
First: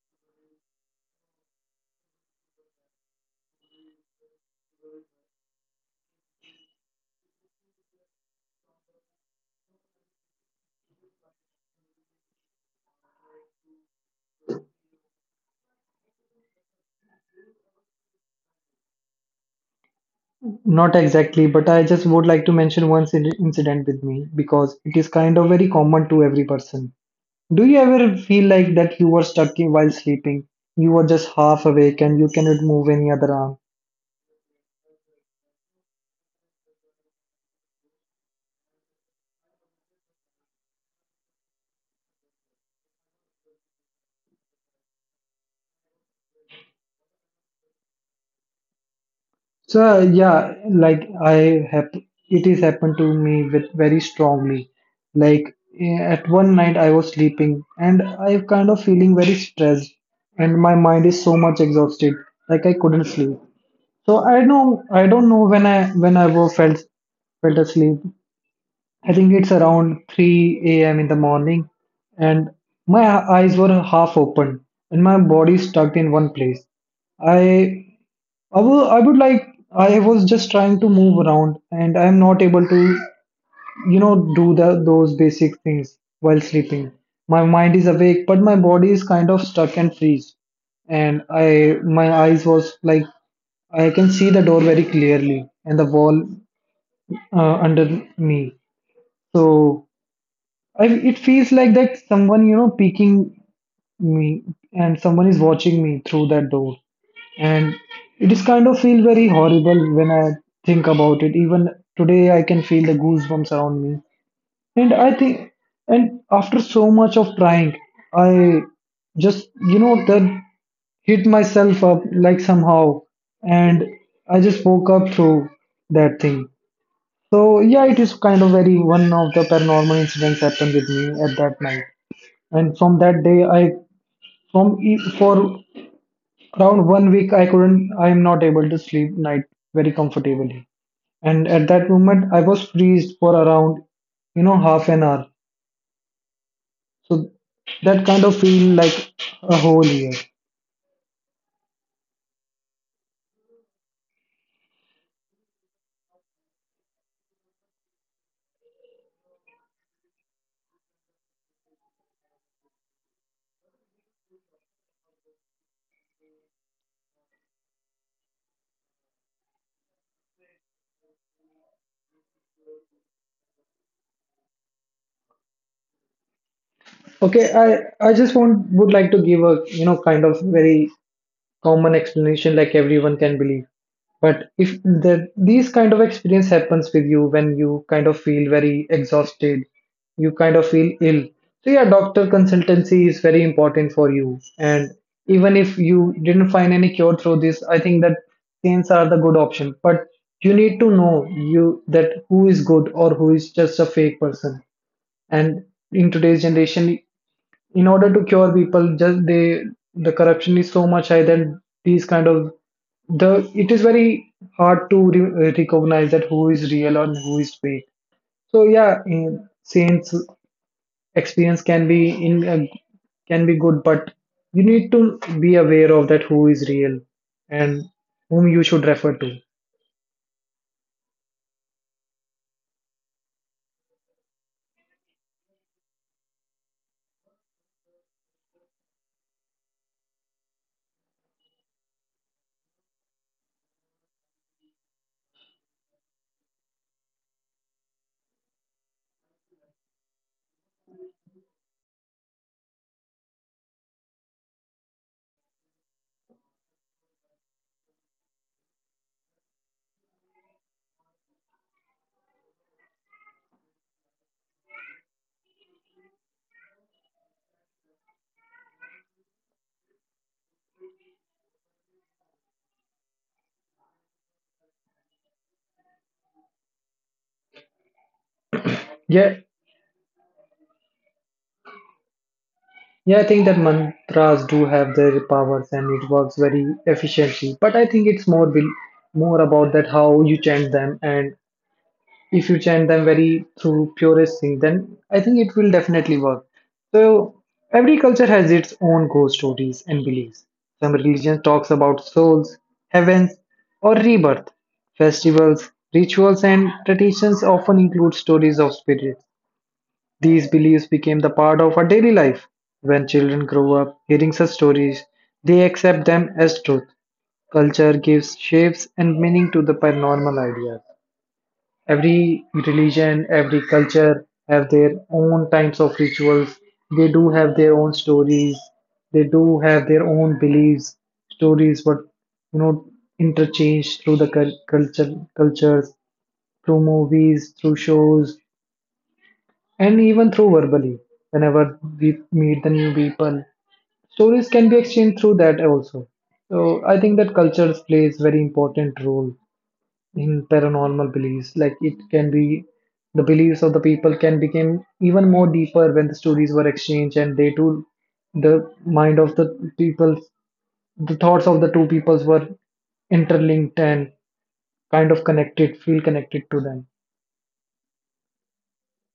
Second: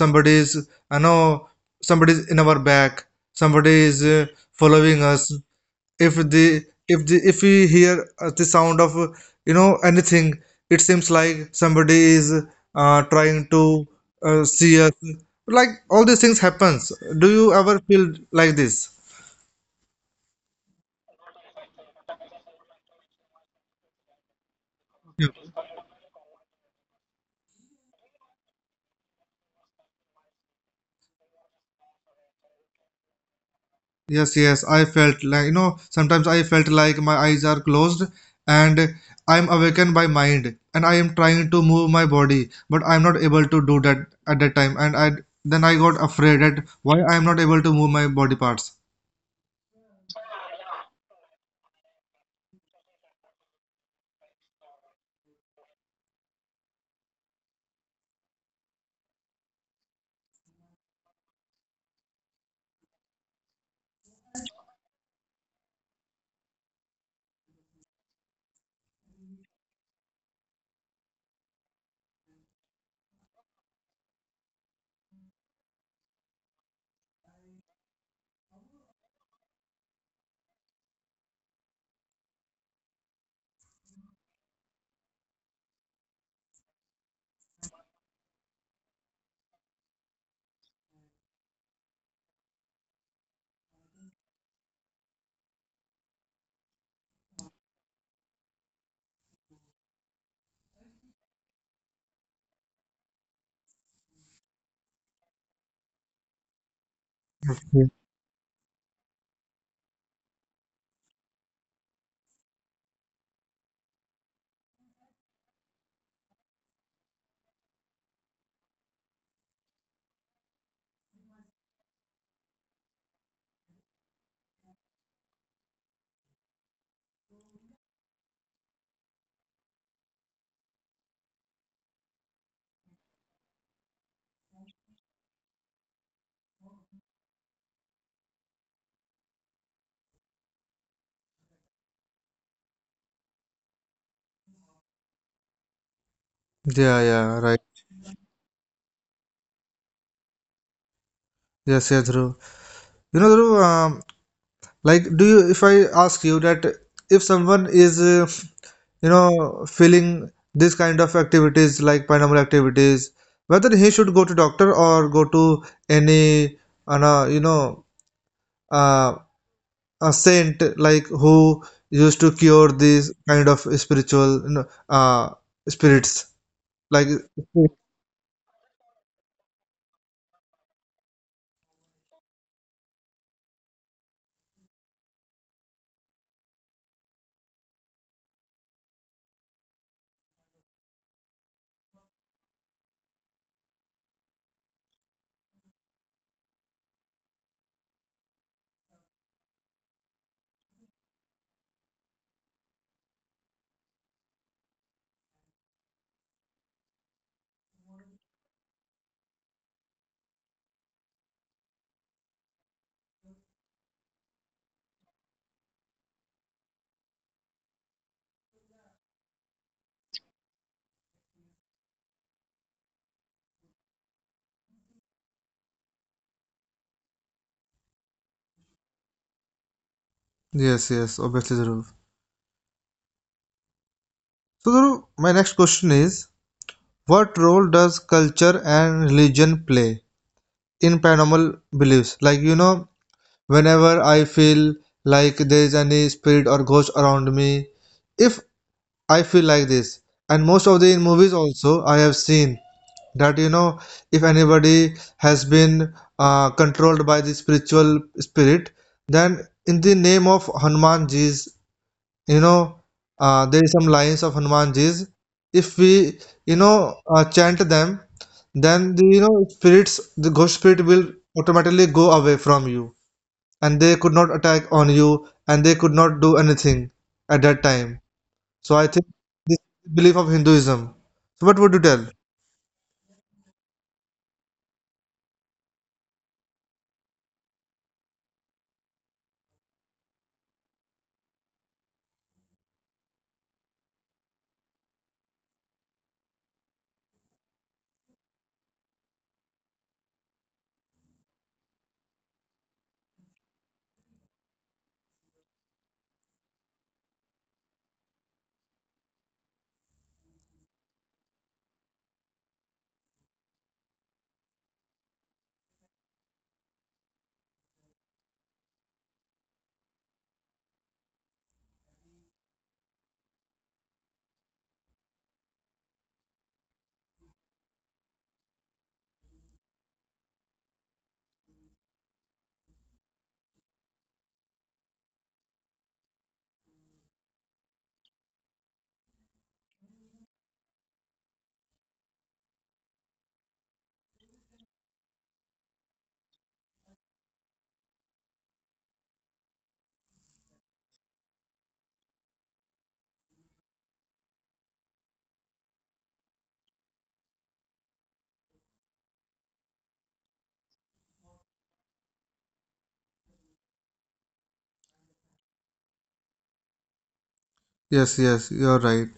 A: somebody is, I know somebody is in our back, somebody is, following us. If the, if we hear the sound of, anything, it seems like somebody is, trying to, see us. Like, all these things happens. Do you ever feel like this?
B: Not exactly, but I just would like to mention one inci- incident with me because it is kind of very common to every person. Do you ever feel like that you were stuck in- while sleeping? You were just half awake and you cannot move any other arm.
A: Yes, yes, I felt like, sometimes I felt like my eyes are closed, and I'm awakened by mind, and I am trying to move my body, but I'm not able to do that at that time. And I then I got afraid at why I'm not able to move my body parts.
B: So yeah, like I have, it is happened to me with very strongly. Like eh, at one night I was sleeping and I kind of feeling very stressed and my mind is so much exhausted. Like I couldn't sleep. So I know I don't know when I was felt felt asleep. I think it's around 3 a.m. in the morning, and my eyes were half open and my body stuck in one place. I I wou- I would like I was just trying to move around, and I'm not able to do the those basic things while sleeping. My mind is awake, but my body is kind of stuck and freeze. And I my eyes was like I can see the door very clearly and the wall under me. So it feels like that someone, peeking me, and someone is watching me through that door. And
A: Yeah,
B: it is kind of feel very horrible when I think about it. Even today, I can feel the goosebumps around me. And I think, and after so much of trying, I just, that hit myself up like somehow. And I just woke up through that thing. So yeah, it is kind of very one of the paranormal incidents happened with me at that night. And from that day, for around one week I am not able to sleep night very comfortably. And at that moment I was freezed for around half an hour.
A: yeah,
B: So
A: yeah, right.
B: that kind of feel like a whole year.
A: Yes, yes, Dhruv. You know, Dhruv, like, if I ask you that, if someone is, feeling this kind of activities like paranormal activities, whether he should go to doctor or go to any, an, you know, uh, a saint like, who used to cure these kind of spiritual, spirits. Like,
B: Okay, I just want would like to give a kind of very common explanation like everyone can believe. But if these kind of experience happens with you when you kind of feel very exhausted, you kind of feel ill. So yeah, doctor consultancy is very important for you. And even if you didn't find any cure through this, I think that pains are the good option. But you need to know you that who is good or who is just a fake person. And in today's generation, in order to cure people, just they the corruption is so much high that these kind of the it is very hard to recognize that who is real and who is fake. So yeah, saints experience can be good. But you need to be aware of that who is real and whom you should refer to.
A: yes, yes, obviously, Zaruf. So, Zaruf, my next question is, what role does culture and religion play in paranormal beliefs? Like, whenever I feel like there is any spirit or ghost around me, if I feel like this, and most of the in movies also I have seen that, if anybody has been controlled by the spiritual spirit, then in the name of Hanumanji's, you know, there is some lines of Hanumanji's. If we, chant them, then the, spirits, the ghost spirit will automatically go away from you, and they could not attack on you, and they could not do anything at that time. So I think
B: Yeah.
A: this is the belief of Hinduism. So what would you tell?
B: Yeah, I think that mantras do have their powers and it works very efficiently. But I think it's more about that how you chant them, and if you chant them very through purest thing, then I think it will definitely work. So every culture has its own ghost stories and beliefs. Some religions talks about souls, heavens, or rebirth. Festivals, rituals, and traditions often include stories of spirits. These beliefs became the part of our daily life. When children grow up hearing such stories, they accept them as truth. Culture gives shapes and meaning to the paranormal ideas. Every religion, every culture have their own types of rituals. They do have their own stories. They do have their own beliefs, stories, but you know, interchanged through the culture, cultures, through movies, through shows, and even through verbally whenever we meet the new people, stories can be exchanged through that also. So I think that culture plays very important role in paranormal beliefs, like it can be the beliefs of the people can become even more deeper when the stories were exchanged, and they too the mind of the people, the thoughts of the two peoples were interlinked and kind of connected, feel connected to them.
A: Yes, yes, you're right.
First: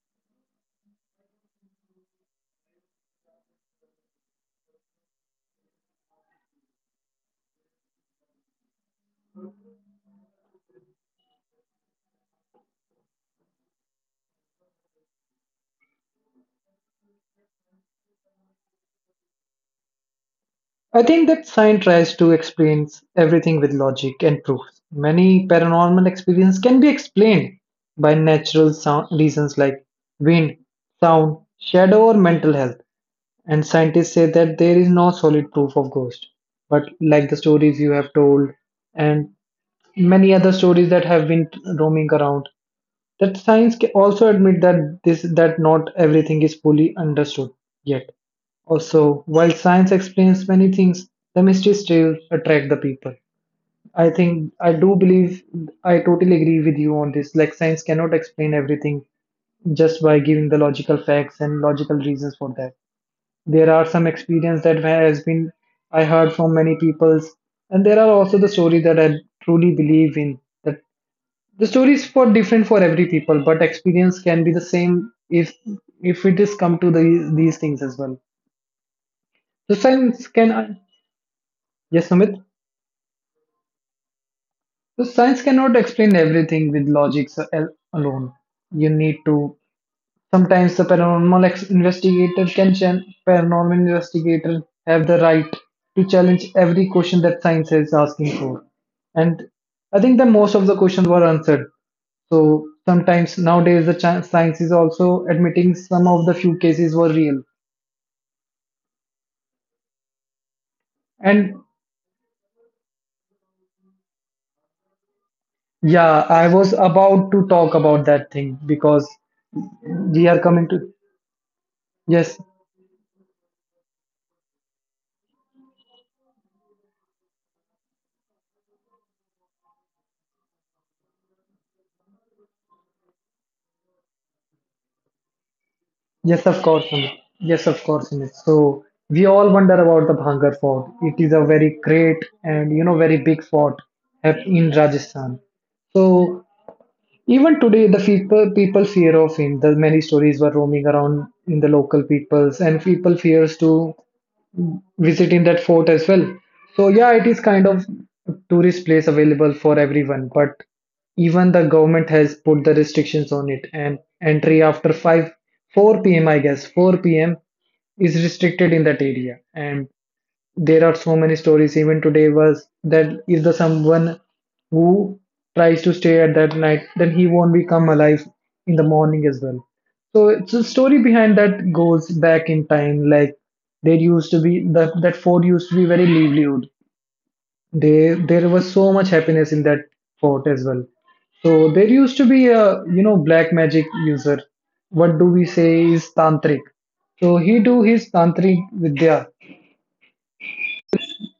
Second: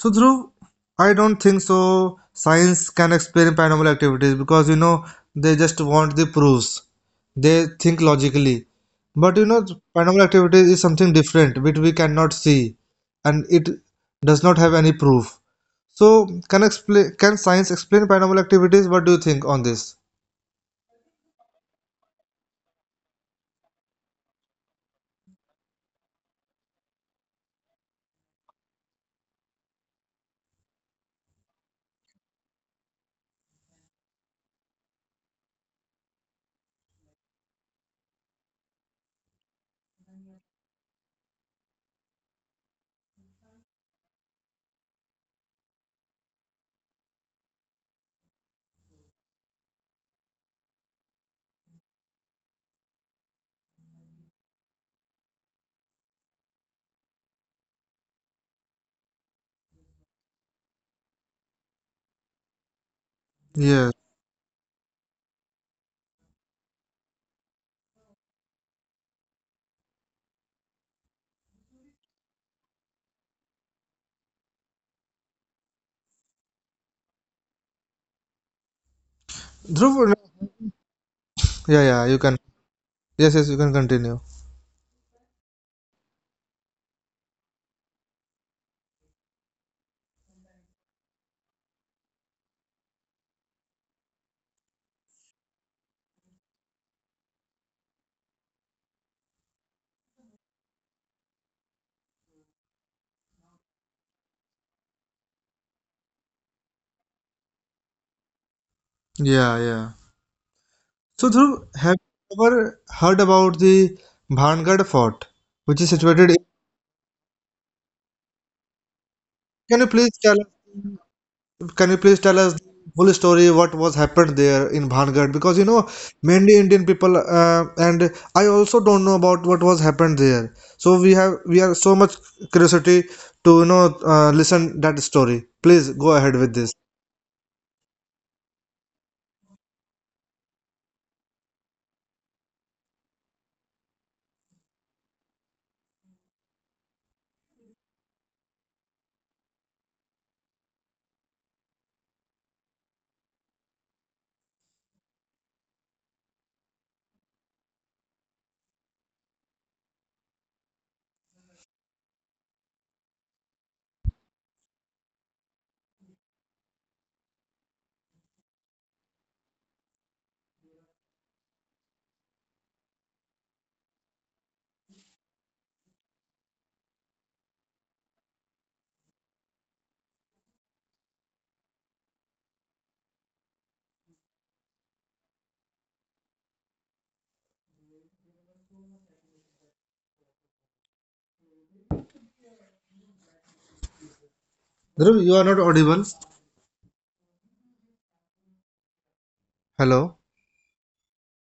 A: So, Dhruv, I don't think so science can explain paranormal activities because, they just want the proofs. They think logically. But, paranormal activities is something different which we cannot see, and it does not have any proof. So, can science explain paranormal activities? What do you think on this?
B: I think that science tries to explain everything with logic and proof. Many paranormal experiences can be explained by natural sound reasons like wind, sound, shadow, or mental health. And scientists say that there is no solid proof of ghost. But like the stories you have told and many other stories that have been roaming around, that science also admit that this that not everything is fully understood yet. Also, while science explains many things, the mystery still attract the people. I think I do believe, I totally agree with you on this, like science cannot explain everything just by giving the logical facts and logical reasons for that. There are
A: Yeah.
B: some experience that has been I heard from many peoples, and there are also the story that I truly believe in, that the story is for different for every people, but experience can be the same if it is come to these things as well. So
A: Dhruv,
B: science can.
A: yeah, yeah,
B: Yes,
A: you can.
B: Sumit.
A: Yes, yes, you can continue.
B: So science cannot explain everything with logics alone. You need to. Sometimes the paranormal investigator can paranormal investigator have the right to challenge every question that science is asking for. And I think that most of the questions were answered. So sometimes nowadays the science is also admitting some of the few cases were real.
A: Yeah, yeah. So, Dhruv,
B: And
A: have you ever heard about the Bhangad Fort, which is situated
B: yeah,
A: in...
B: I was about to talk about that thing because
A: Can you please tell
B: we
A: us,
B: are coming to.
A: can you please tell
B: Yes.
A: us the full story? What was happened there in Bhangad? Because, mainly Indian people, and I also don't know about what was happened there. So we are so much curiosity to, listen that story. Please go ahead
B: Yes,
A: with
B: of
A: this.
B: course, Amit. Yes, of course, Amit. So we all wonder about the Bhangar Fort. It is a very great and very big fort in Rajasthan. So even today, the people fear of him. The many stories were roaming around in the local peoples, and people fears to visiting that fort as well. So yeah, it is kind of a tourist place available for everyone, but even the government has put the restrictions on it, and entry after 5 4 p.m., I guess 4 p.m., is restricted in that area. And there are so many stories even today was that if the someone who tries to stay at that night, then he won't become alive in the morning as well. So it's a story behind that goes back in time, like there used to be that fort used to be very livelihood. There was so much happiness in that fort as well. So there used to be a black magic user. What
A: Dhruv,
B: do
A: you are
B: we
A: not
B: say
A: audible.
B: is tantric. So he do his tantric vidya
A: Hello?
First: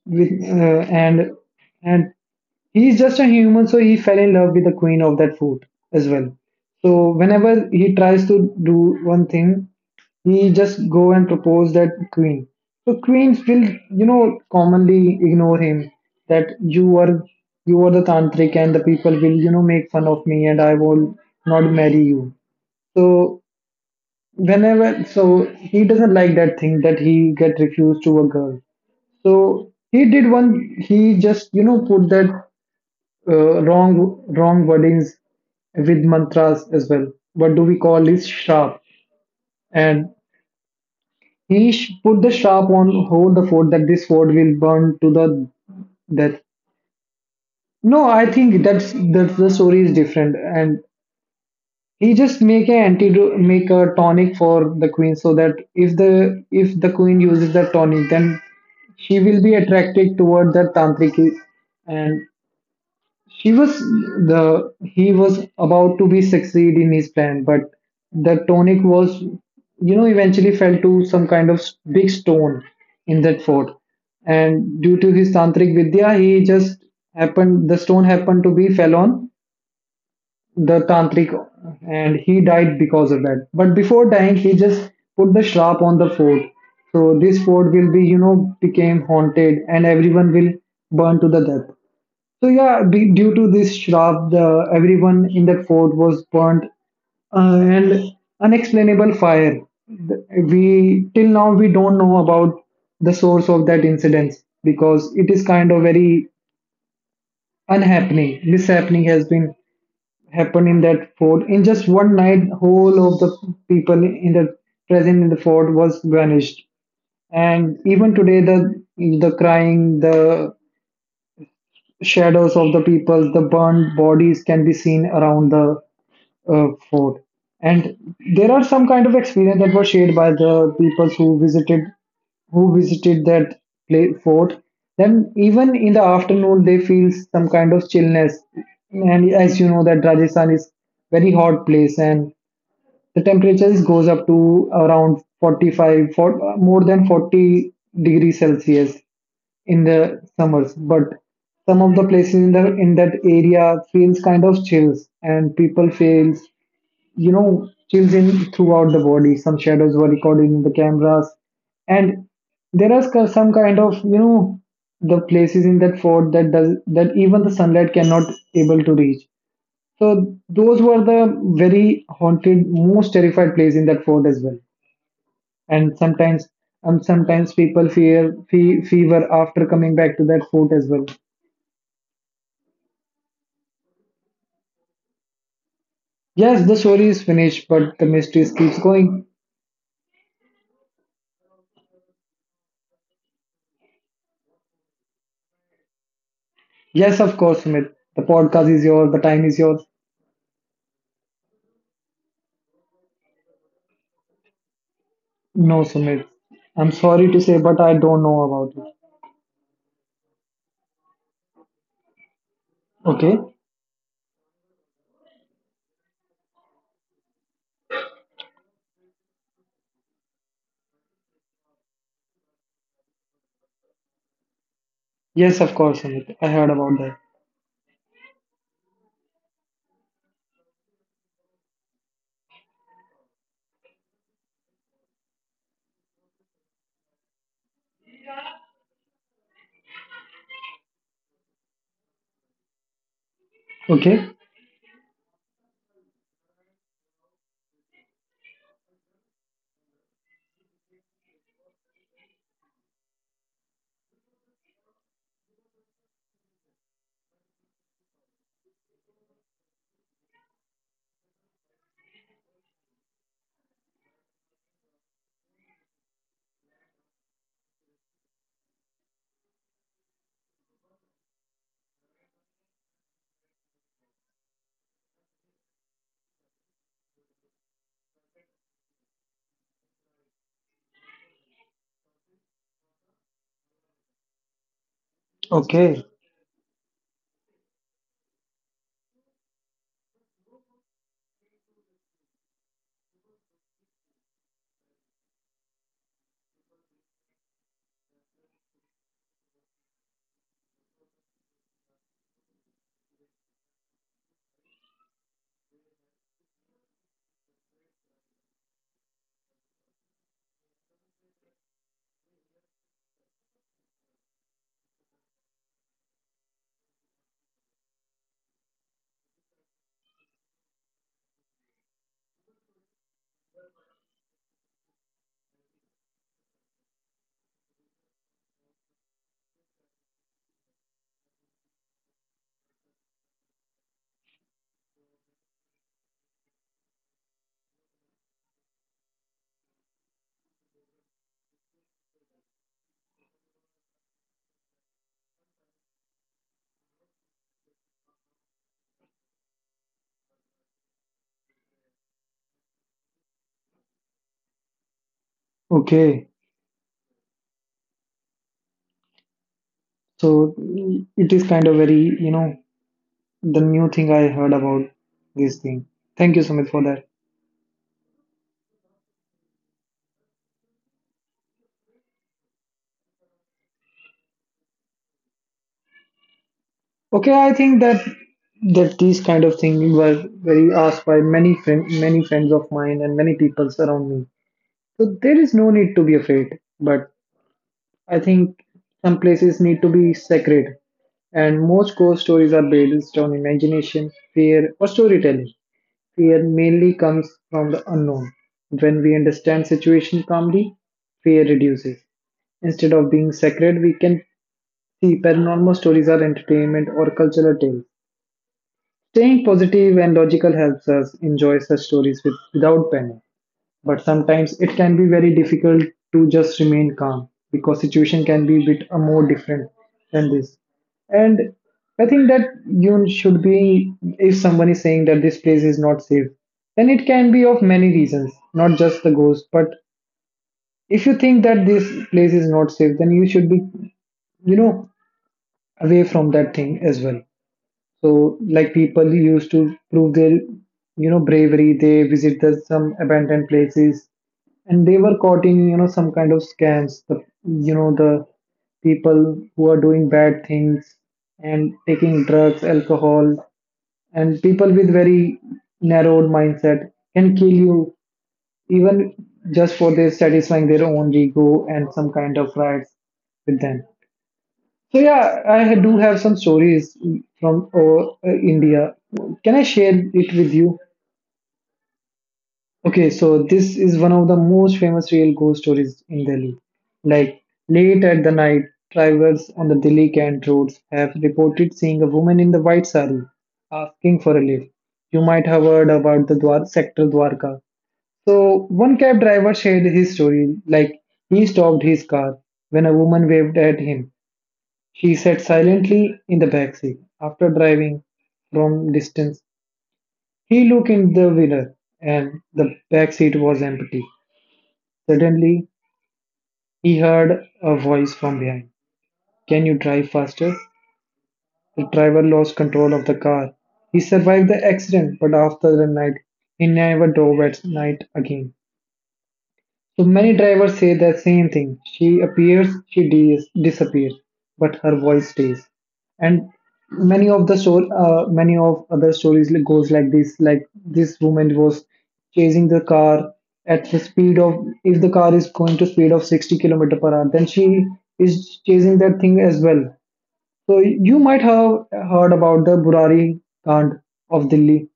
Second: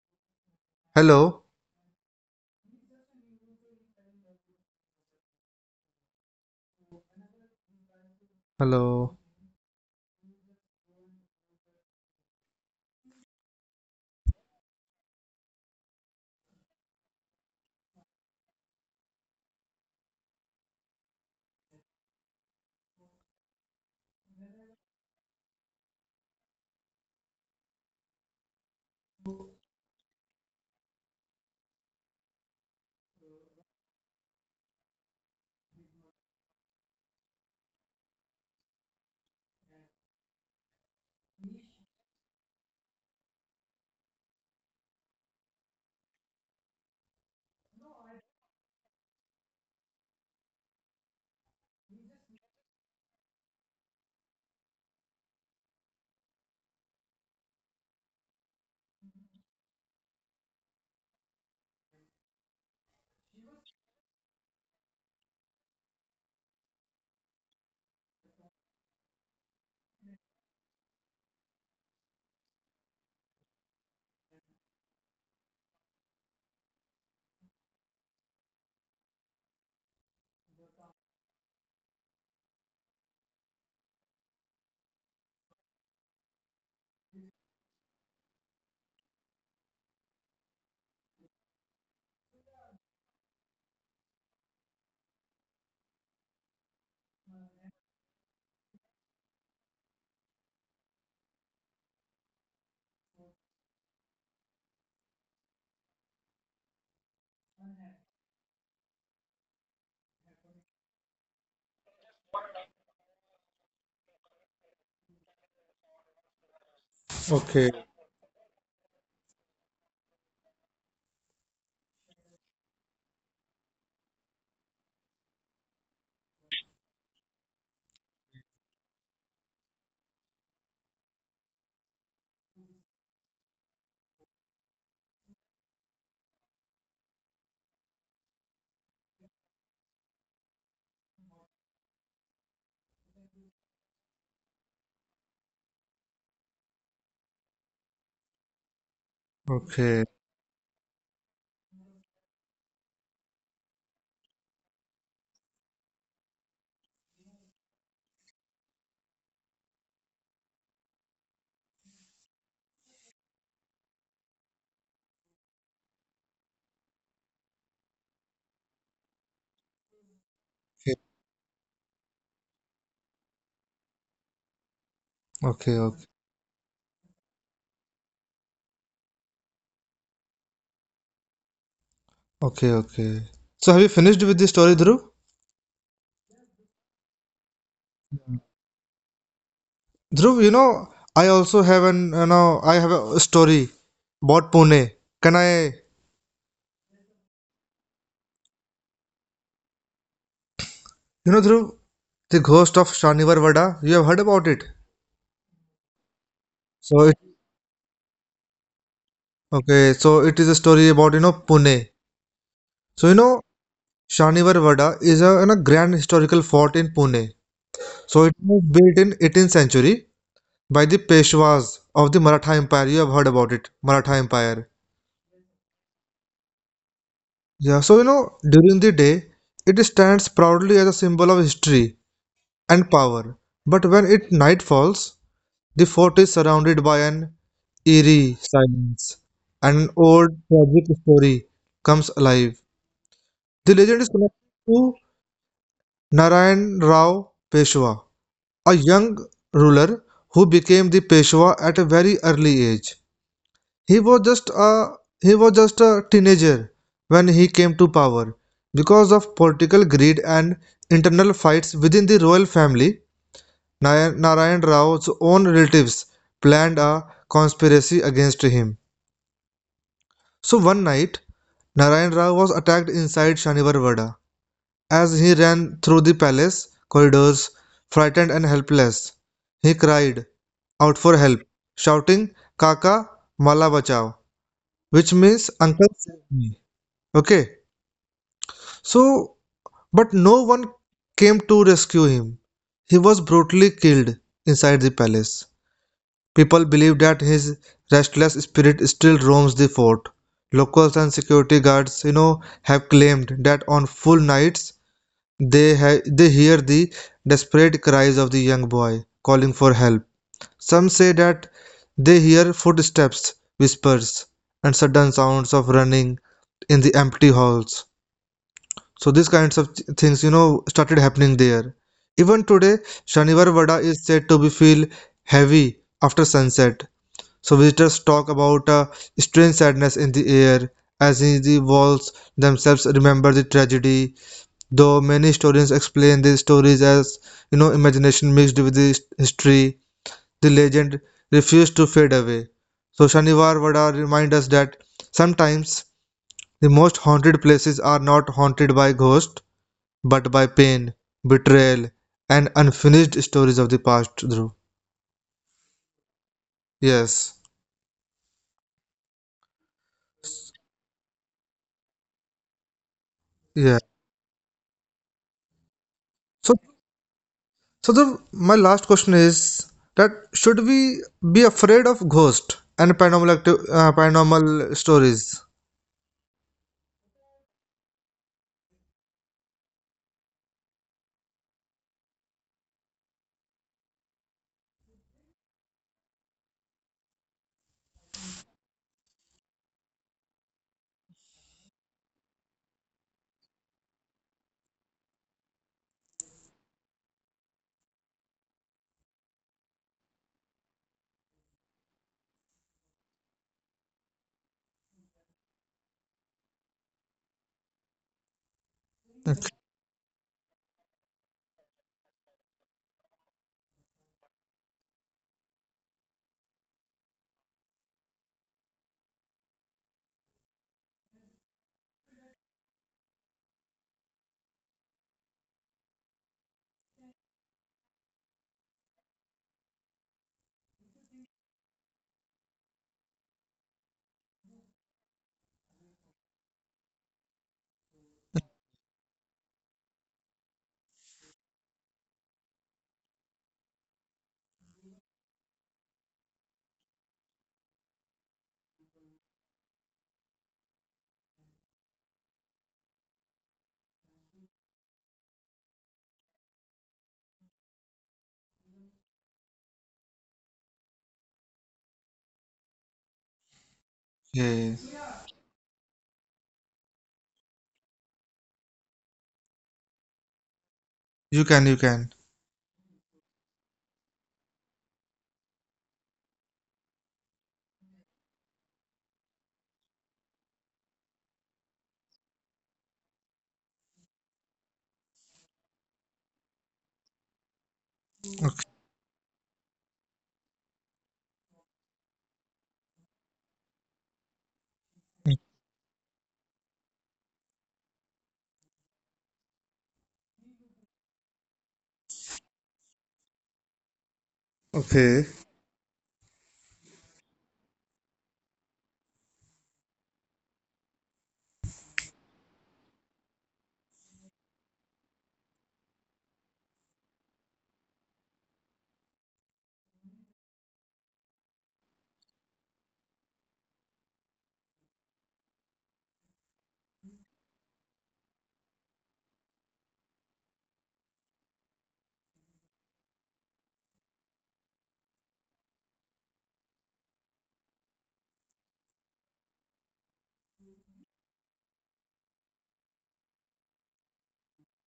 B: with
A: Hello?
B: and he's just a human, so he fell in love with the queen of that food as well. So whenever he tries to do
A: Hello.
B: one thing, he just go and propose that queen. So queens will commonly ignore him that you are the tantric and the people will make fun of me, and I will not marry you. So whenever so he doesn't like that thing that he get refused to a girl. So he did one. He just put that wrong wordings with mantras as well. What do we call is sharp? And he put the sharp on hold the fort that this fort will burn to the death. No, I think that's the story is different. And he just make a antidote, make a tonic for the queen so that if the queen uses that tonic, then she will be attracted toward that tantric. And he was about to be succeed in his plan, but the tonic was, eventually fell to some kind of big stone in that fort. And due to his tantric vidya, he just happened the stone happened to be fell on the tantric, and he died because of that. But before dying, he just put the shrap on the fort. So this fort will became haunted, and everyone will burn to the death. So yeah, due to this shrub, everyone in that fort was burnt, and unexplainable fire. Th- We till now we don't know about the source of that incident because it is kind of very unhappening. Mishappening has been happened in that fort in just one night. Whole of the people in the present in the fort was vanished,
A: Okay.
B: and even today the crying, the shadows of the people, the burned bodies can be seen around the fort. And there are some kind of experience that were shared by the people who visited that fort. Then even in the afternoon, they feel some kind of chillness. And as you know, that Rajasthan is very hot place, and the temperature is goes up to around 45 for, more than 40 degrees celsius in
A: Okay.
B: the summers. But some of the places in the in that area feels kind of chills, and people feels chills in throughout the body. Some shadows were recorded in the cameras. And there are some kind of the places in that fort that does that even the sunlight cannot able to reach. So those
A: Okay.
B: were the very haunted, most terrified place in that fort as well.
A: Okay.
B: And
A: Okay.
B: sometimes, people fear fe fever after coming back to that fort as well.
A: Okay. Okay. So have you finished with this story, Dhruv?
B: Yes, the story is finished, but the mystery keeps going.
A: Dhruv, I also have an you know I have a story about Pune. Can I?
B: Yes, of course, Sumit. The podcast is yours. The time is yours.
A: Dhruv, the ghost of Shanivar Vada. You have heard about it.
B: No, Sumit. I'm
A: So it,
B: sorry to say, but I don't know about it.
A: okay. So it is a story about, Pune. So,
B: Okay.
A: Shanivar Vada is a, grand historical fort in Pune. So it was built in 18th century by the Peshwas of the Maratha Empire. You have heard about it, Maratha Empire.
B: Yes, of course, Sumit. I heard about that.
A: Yeah, so, during the day, it stands proudly as a symbol of history and power. But when it night falls, the fort is surrounded by an eerie silence. And an old tragic story comes alive. The legend is
B: Okay.
A: connected to Narayan Rao Peshwa, a young ruler who became the Peshwa at a very early age. He was just a he was just a teenager when he came to power. Because of political greed and internal fights within the royal family, Narayan Rao's own relatives planned a conspiracy against him. So one night, Narayan Rao was attacked inside Shanivar Vada. As he ran through the palace corridors, frightened and helpless, he cried out for help, shouting, "Kaka, Mala Bachao," which means, "Uncle,
B: Okay.
A: save me." Okay, so but no one came to rescue him. He was brutally killed inside the palace. People believe that his restless spirit still roams the fort. Locals and security guards, have claimed that on full nights, they hear the desperate cries of the young boy calling for help. Some say that they hear footsteps, whispers, and sudden sounds of running in the empty halls. So these kinds of things, started happening there. Even today, Shanivar Vada is said to be feel heavy after sunset. So visitors talk about a strange sadness in the air, as in the walls themselves remember the tragedy. Though many historians explain these stories as, imagination mixed with the history, the legend refused to fade away. So Shanivar Vada remind us that sometimes the most haunted places are not haunted by ghosts, but by pain, betrayal, and unfinished stories of the past, Dhruv.
B: Okay.
A: Yes.
B: So it is kind of very. The
A: Yeah.
B: new thing I heard about this thing. Thank you,
A: So,
B: Sumit, for that.
A: so the, my last question is, that should we be afraid of ghost and paranormal stories?
B: Okay, I think that these kind of things were very asked by many friends of mine and many people around me. So there is no need to be afraid. But I think some places need to be sacred, and most ghost stories are based on imagination, fear, or storytelling. Fear mainly comes from the unknown. When we understand situation calmly, fear reduces. Instead of being sacred, we can see, paranormal stories are entertainment or cultural tales. Staying positive and logical helps us enjoy such stories without panic. But sometimes it can be very difficult to just remain calm because situation can be a bit more different than this. And I think that you should be, if someone is saying that this place is not safe, then it can be of many reasons, not just the ghost. But if you think that this place is not safe, then you should be, you know, away from that thing as well. So, like people used to prove their bravery, they visit some abandoned places, and they were caught in, some kind of scams. The people who are doing bad things and taking drugs, alcohol, and people with very narrowed mindset can kill you even just for their satisfying their own ego and some kind of rights with them.
A: Okay.
B: So yeah, I do have some stories from India. Can I share it with you?
A: You can, you can.
B: Okay, so this is one of the most famous real ghost stories in Delhi. Like late at the night, travelers on the Delhi Cant roads have reported seeing a woman in the white sari asking for a lift. You might have heard about the sector Dwarka. So one cab driver shared his story. Like he stopped his car when a woman waved at him, she sat silently in the back seat. After driving from distance, he looked in the window, and the back seat was empty.
A: Okay.
B: Suddenly, he heard a voice from behind. Can you drive faster? The driver lost control of the car. He survived the accident, but after the night, he never drove at night again. So many drivers say the same thing. She appears, she disappears, but her voice stays. And many of the story, many of other stories goes like this. Like this woman was chasing the car at the speed of, if the car is going to speed of 60 kilometer per hour, then she is chasing that thing as well. So you might have heard about the Burari Kand of Delhi.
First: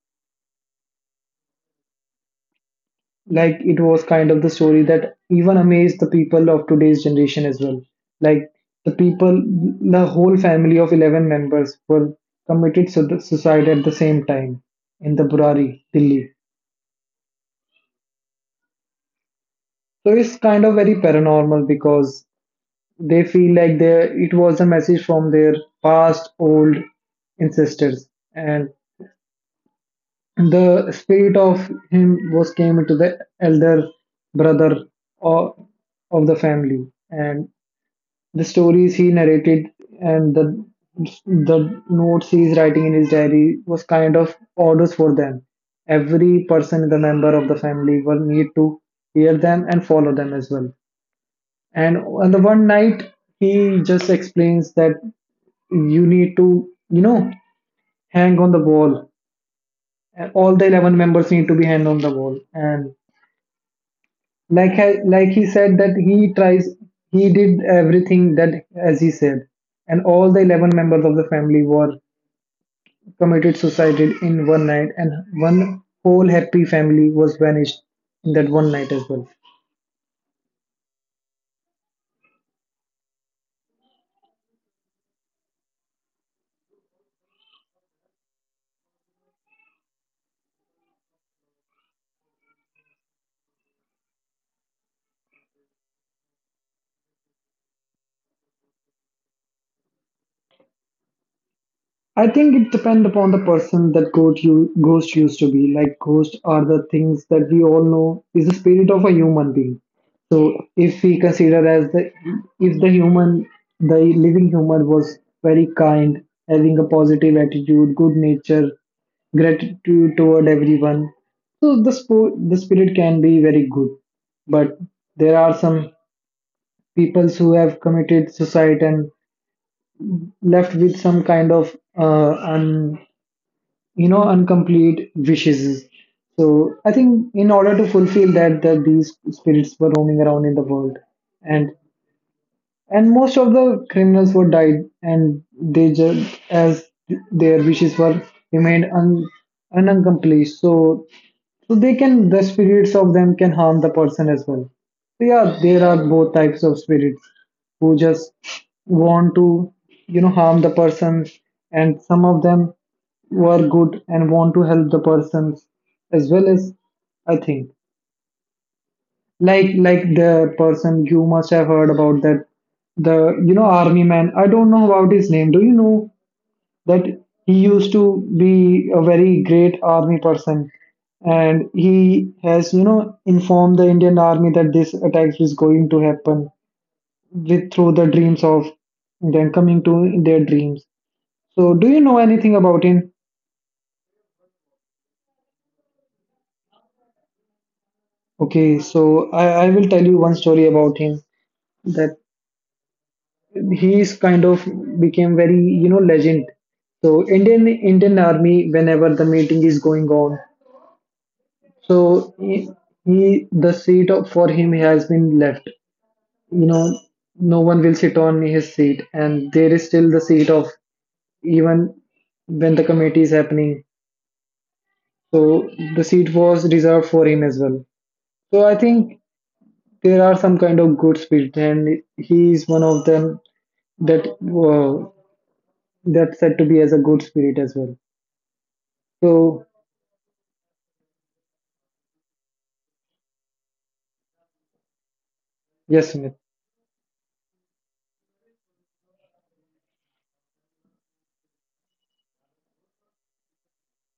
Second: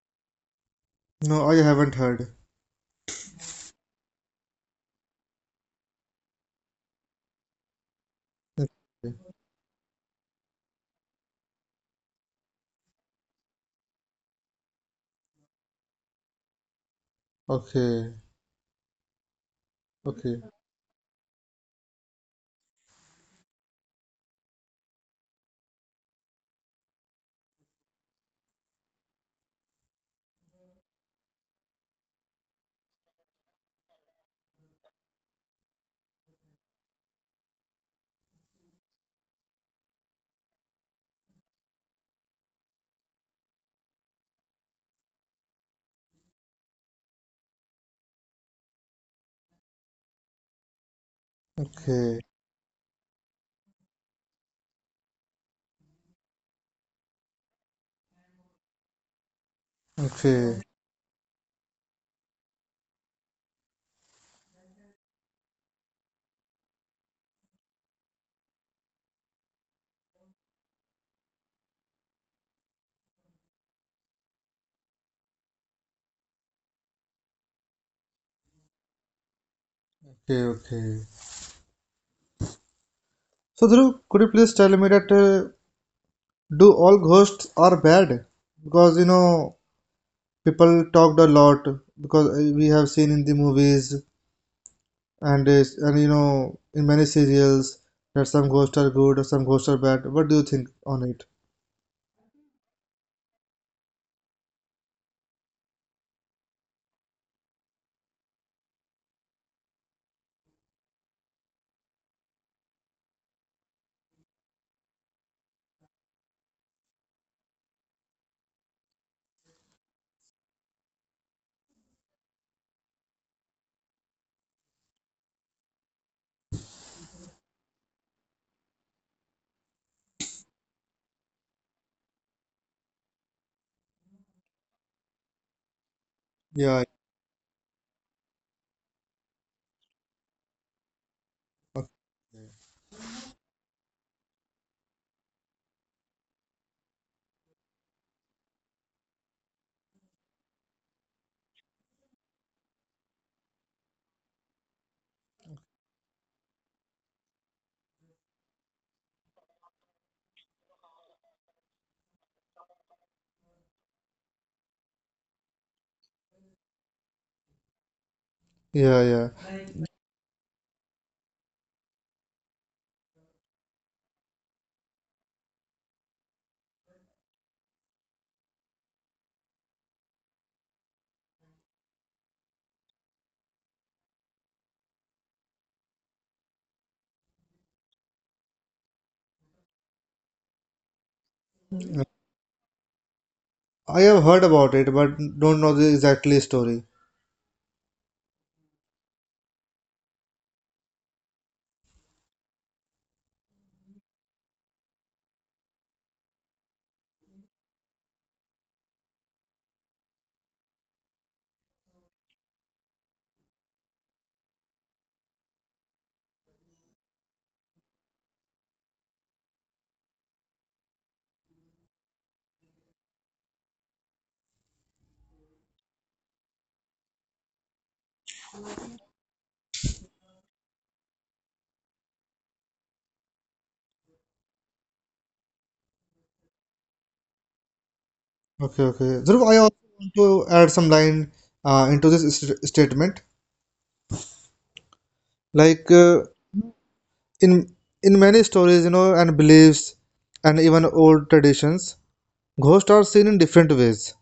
A: No, I haven't heard.
B: Like it was kind of the story that even amazed the people of today's generation as well. Like the
A: Okay.
B: people the whole family of 11 members were committed suicide at the same time in the Burari Delhi.
A: Okay.
B: So it's
A: Okay.
B: kind of very paranormal because they feel like they it was a message from their past old ancestors, and the spirit of him was came into the elder brother or of the family. And the stories he narrated and the notes he's writing in his diary was kind of orders for them. Every person, the member of the family, will need to hear them and follow them as well. And
A: Okay.
B: on the one night, he just explains that you need to, you know, hang on the wall. All
A: Okay.
B: the 11 members need to be hanged on the wall. And like he said that he did everything that as he said, and all the 11 members of the family were committed suicide in one night, and one whole happy family was vanished in that one night as well.
A: Okay. Okay. So, Dhruv, could you please tell me that, do all ghosts are bad? Because, people talked a lot because, we have seen in the movies, and, and, in many serials, that some ghosts are good or some ghosts are bad. What do you think on it?
B: I think it depends upon the person that ghost used to be. Like ghosts are the things that we all know is the spirit of a human being. So if we consider as the, if the human, the living human was very kind, having a positive attitude, good nature, gratitude toward everyone. So the the spirit can be very good, but there are some peoples who have committed suicide and left with some kind of you know incomplete wishes. So
A: Yeah,
B: I think in order to fulfill that these spirits were roaming around in the world. And most of the criminals were died, and they just as their wishes were remained unaccomplished. So, they can, the spirits of them can harm the person as well. So yeah, there are both types of spirits who just want to, you know, harm the person, and some of them were good and want to help the persons as well. As I think,
A: yeah, yeah.
B: like the person you must have heard about that, the you know army man, I don't know about his name, do you know that he used to be a very great army person, and he has you know informed the Indian army that this attack is going to happen with through the dreams of them coming to their dreams. So do you know anything about him?
A: I have heard about it, but don't know the exactly story.
B: Okay, so I will tell you one story about him. That he's kind of became very you know legend. So indian Indian army whenever the meeting is going on, so he, he the for him has been left, you know, no one will sit on his seat, and there is still the seat of even when the committee is happening. So the seat was reserved for him as well. So I think there are some kind of good spirit, and he is one of them. That uh, that's said to be as a good spirit as well.
A: Okay, okay. Dhruv, I
B: So,
A: also want to add some line, into this st statement. Like,
B: yes, Smith.
A: in in many stories, and beliefs, and even old traditions. Ghosts are seen in different ways,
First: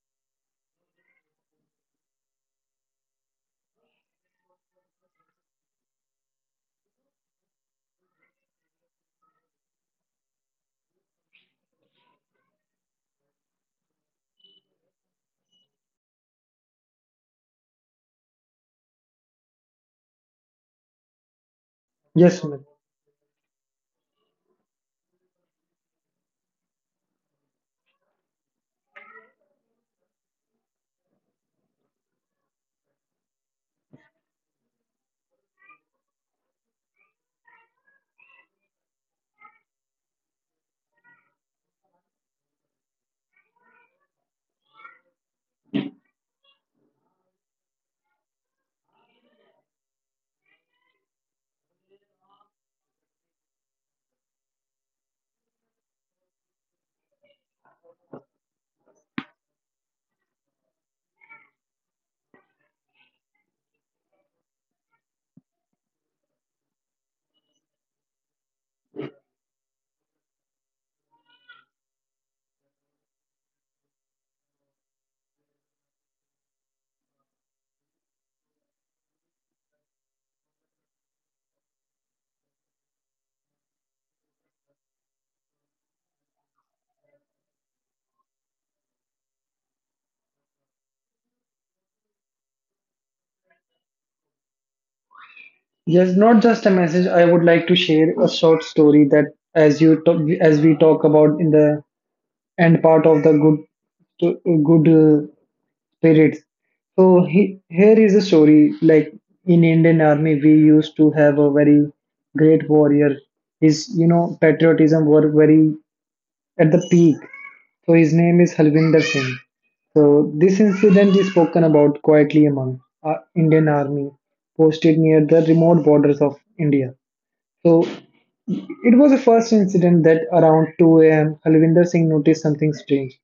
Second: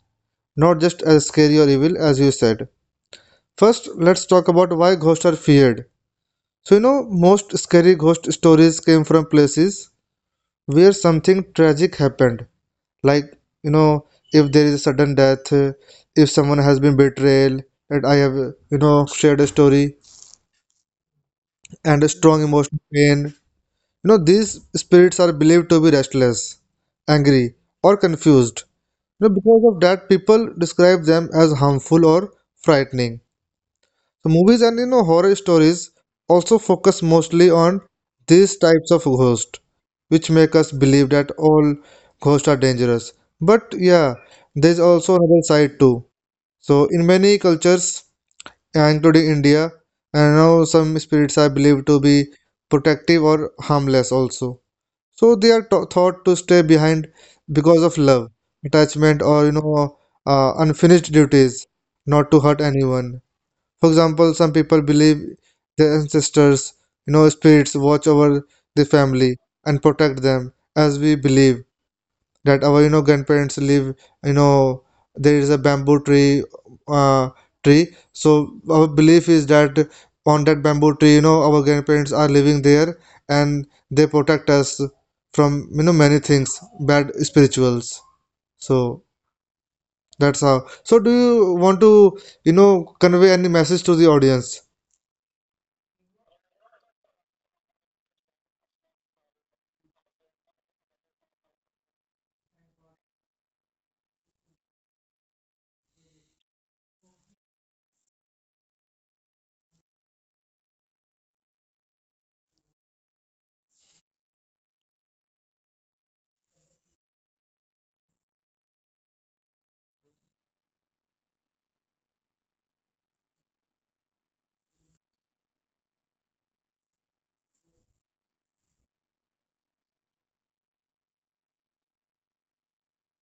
A: not just as scary or evil as you said. First, let's talk about why ghosts are feared. So, most scary ghost stories came from places where something tragic happened, like, you know, if there is a sudden death, if someone has been betrayed, and I have, shared a story, and a
B: Yes,
A: strong
B: Smith.
A: emotional pain. These spirits are believed to be restless, angry, or confused. Because of that, people describe them as harmful or frightening. So movies and, horror stories also focus mostly on these types of ghosts, which make us believe that all ghosts are dangerous. But yeah, there's also another side too. So in many cultures, yeah, including India, I know some spirits are believed to be protective or harmless also. So they are thought to stay behind because of love, attachment, or, unfinished duties, not to hurt anyone. For example, some people believe their ancestors, spirits watch over the family and protect them, as we believe that our, grandparents live, you know there is a bamboo tree, uh, tree so our belief is that on that bamboo tree, our grandparents are living there, and they protect us from, many things, bad spirituals. So that's how. So do you want to, you know convey any message to the audience?
B: Yes, not just a message. I would like to share a short story that, as we talk about in the end part of the good spirits. So here is a story. Like in Indian Army, we used to have a very great warrior. His you know patriotism were very at the peak. So his name is Halvinder Singh. So this incident is spoken about quietly among Indian army posted near the remote borders of India. So it was the first incident that around 2 a.m. Halvinder Singh noticed something strange.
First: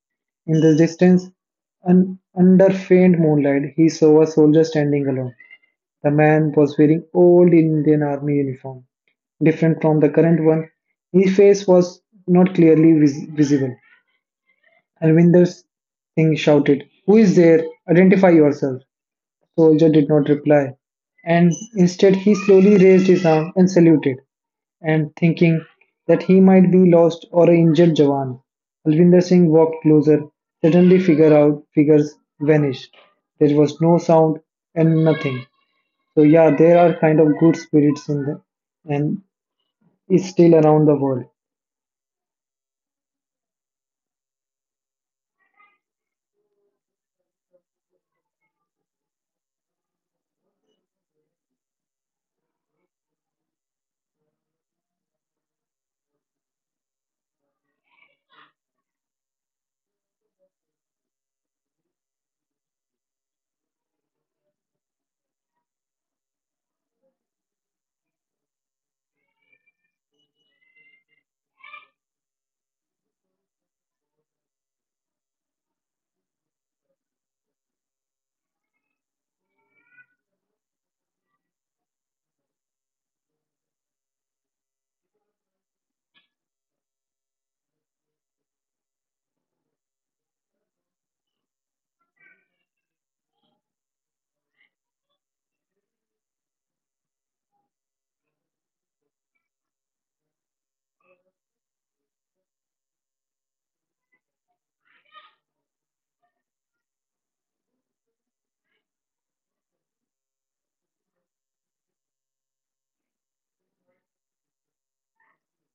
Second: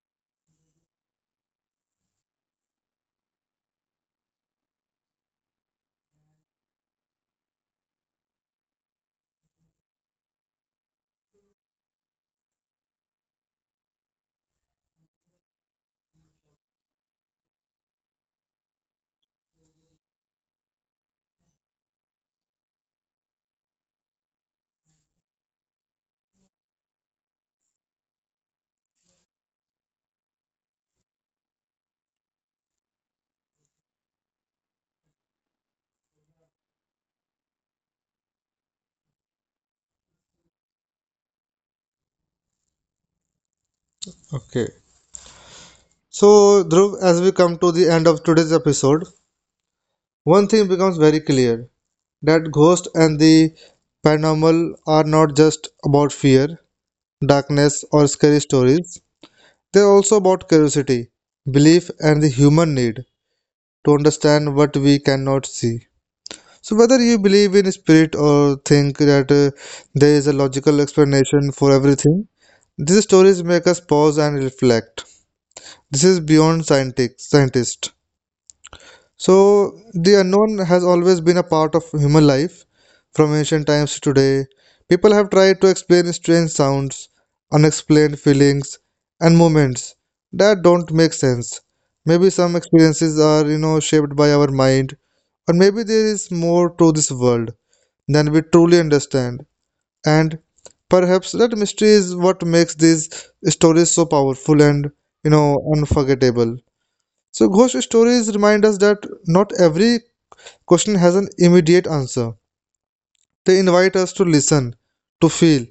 B: In the distance, under faint moonlight, he saw a soldier standing alone. The man was wearing old Indian army uniform, different from the current one. His face was not clearly visible, and Alvinder Singh shouted, who is there? Identify yourself. The soldier did not reply, and instead he slowly raised his arm and saluted, and thinking that he might be lost or an injured Jawan. Alvinder Singh walked closer. Suddenly figures vanished. There was no sound and nothing. So yeah, there are kind of good spirits in the and is still around the world.
A: Okay. So, Dhruv, as we come to the end of today's episode, one thing becomes very clear. That ghosts and the paranormal are not just about fear, darkness, or scary stories. They're also about curiosity, belief, and the human need to understand what we cannot see. So, whether you believe in spirit or think that, there is a logical explanation for everything, these stories make us pause and reflect. This is beyond scientific, scientist. So, the unknown has always been a part of human life, from ancient times to today. People have tried to explain strange sounds, unexplained feelings, and moments that don't make sense. Maybe some experiences are, shaped by our mind, or maybe there is more to this world than we truly understand. And perhaps that mystery is what makes these stories so powerful and, unforgettable. So ghost stories remind us that not every question has an immediate answer. They invite us to listen, to feel,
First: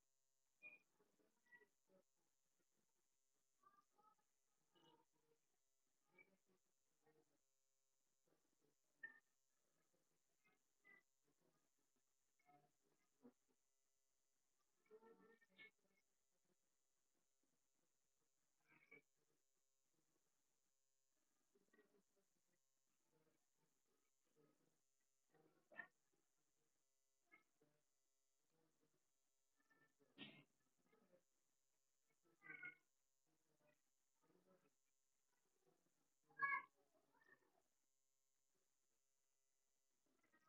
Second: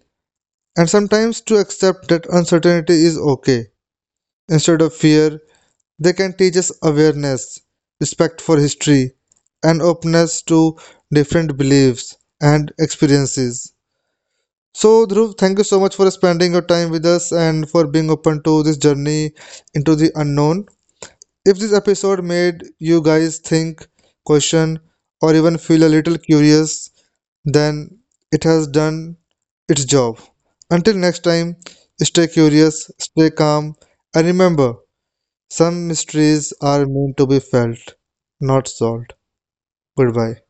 A: and sometimes to accept that uncertainty is okay. Instead of fear, they can teach us awareness, respect for history, and openness to different beliefs and experiences. So, Dhruv, thank you so much for spending your time with us, and for being open to this journey into the unknown. If this episode made you guys think, question, or even feel a little curious, then it has done its job. Until next time, stay curious, stay calm, and remember, some mysteries are meant to be felt, not solved. Goodbye.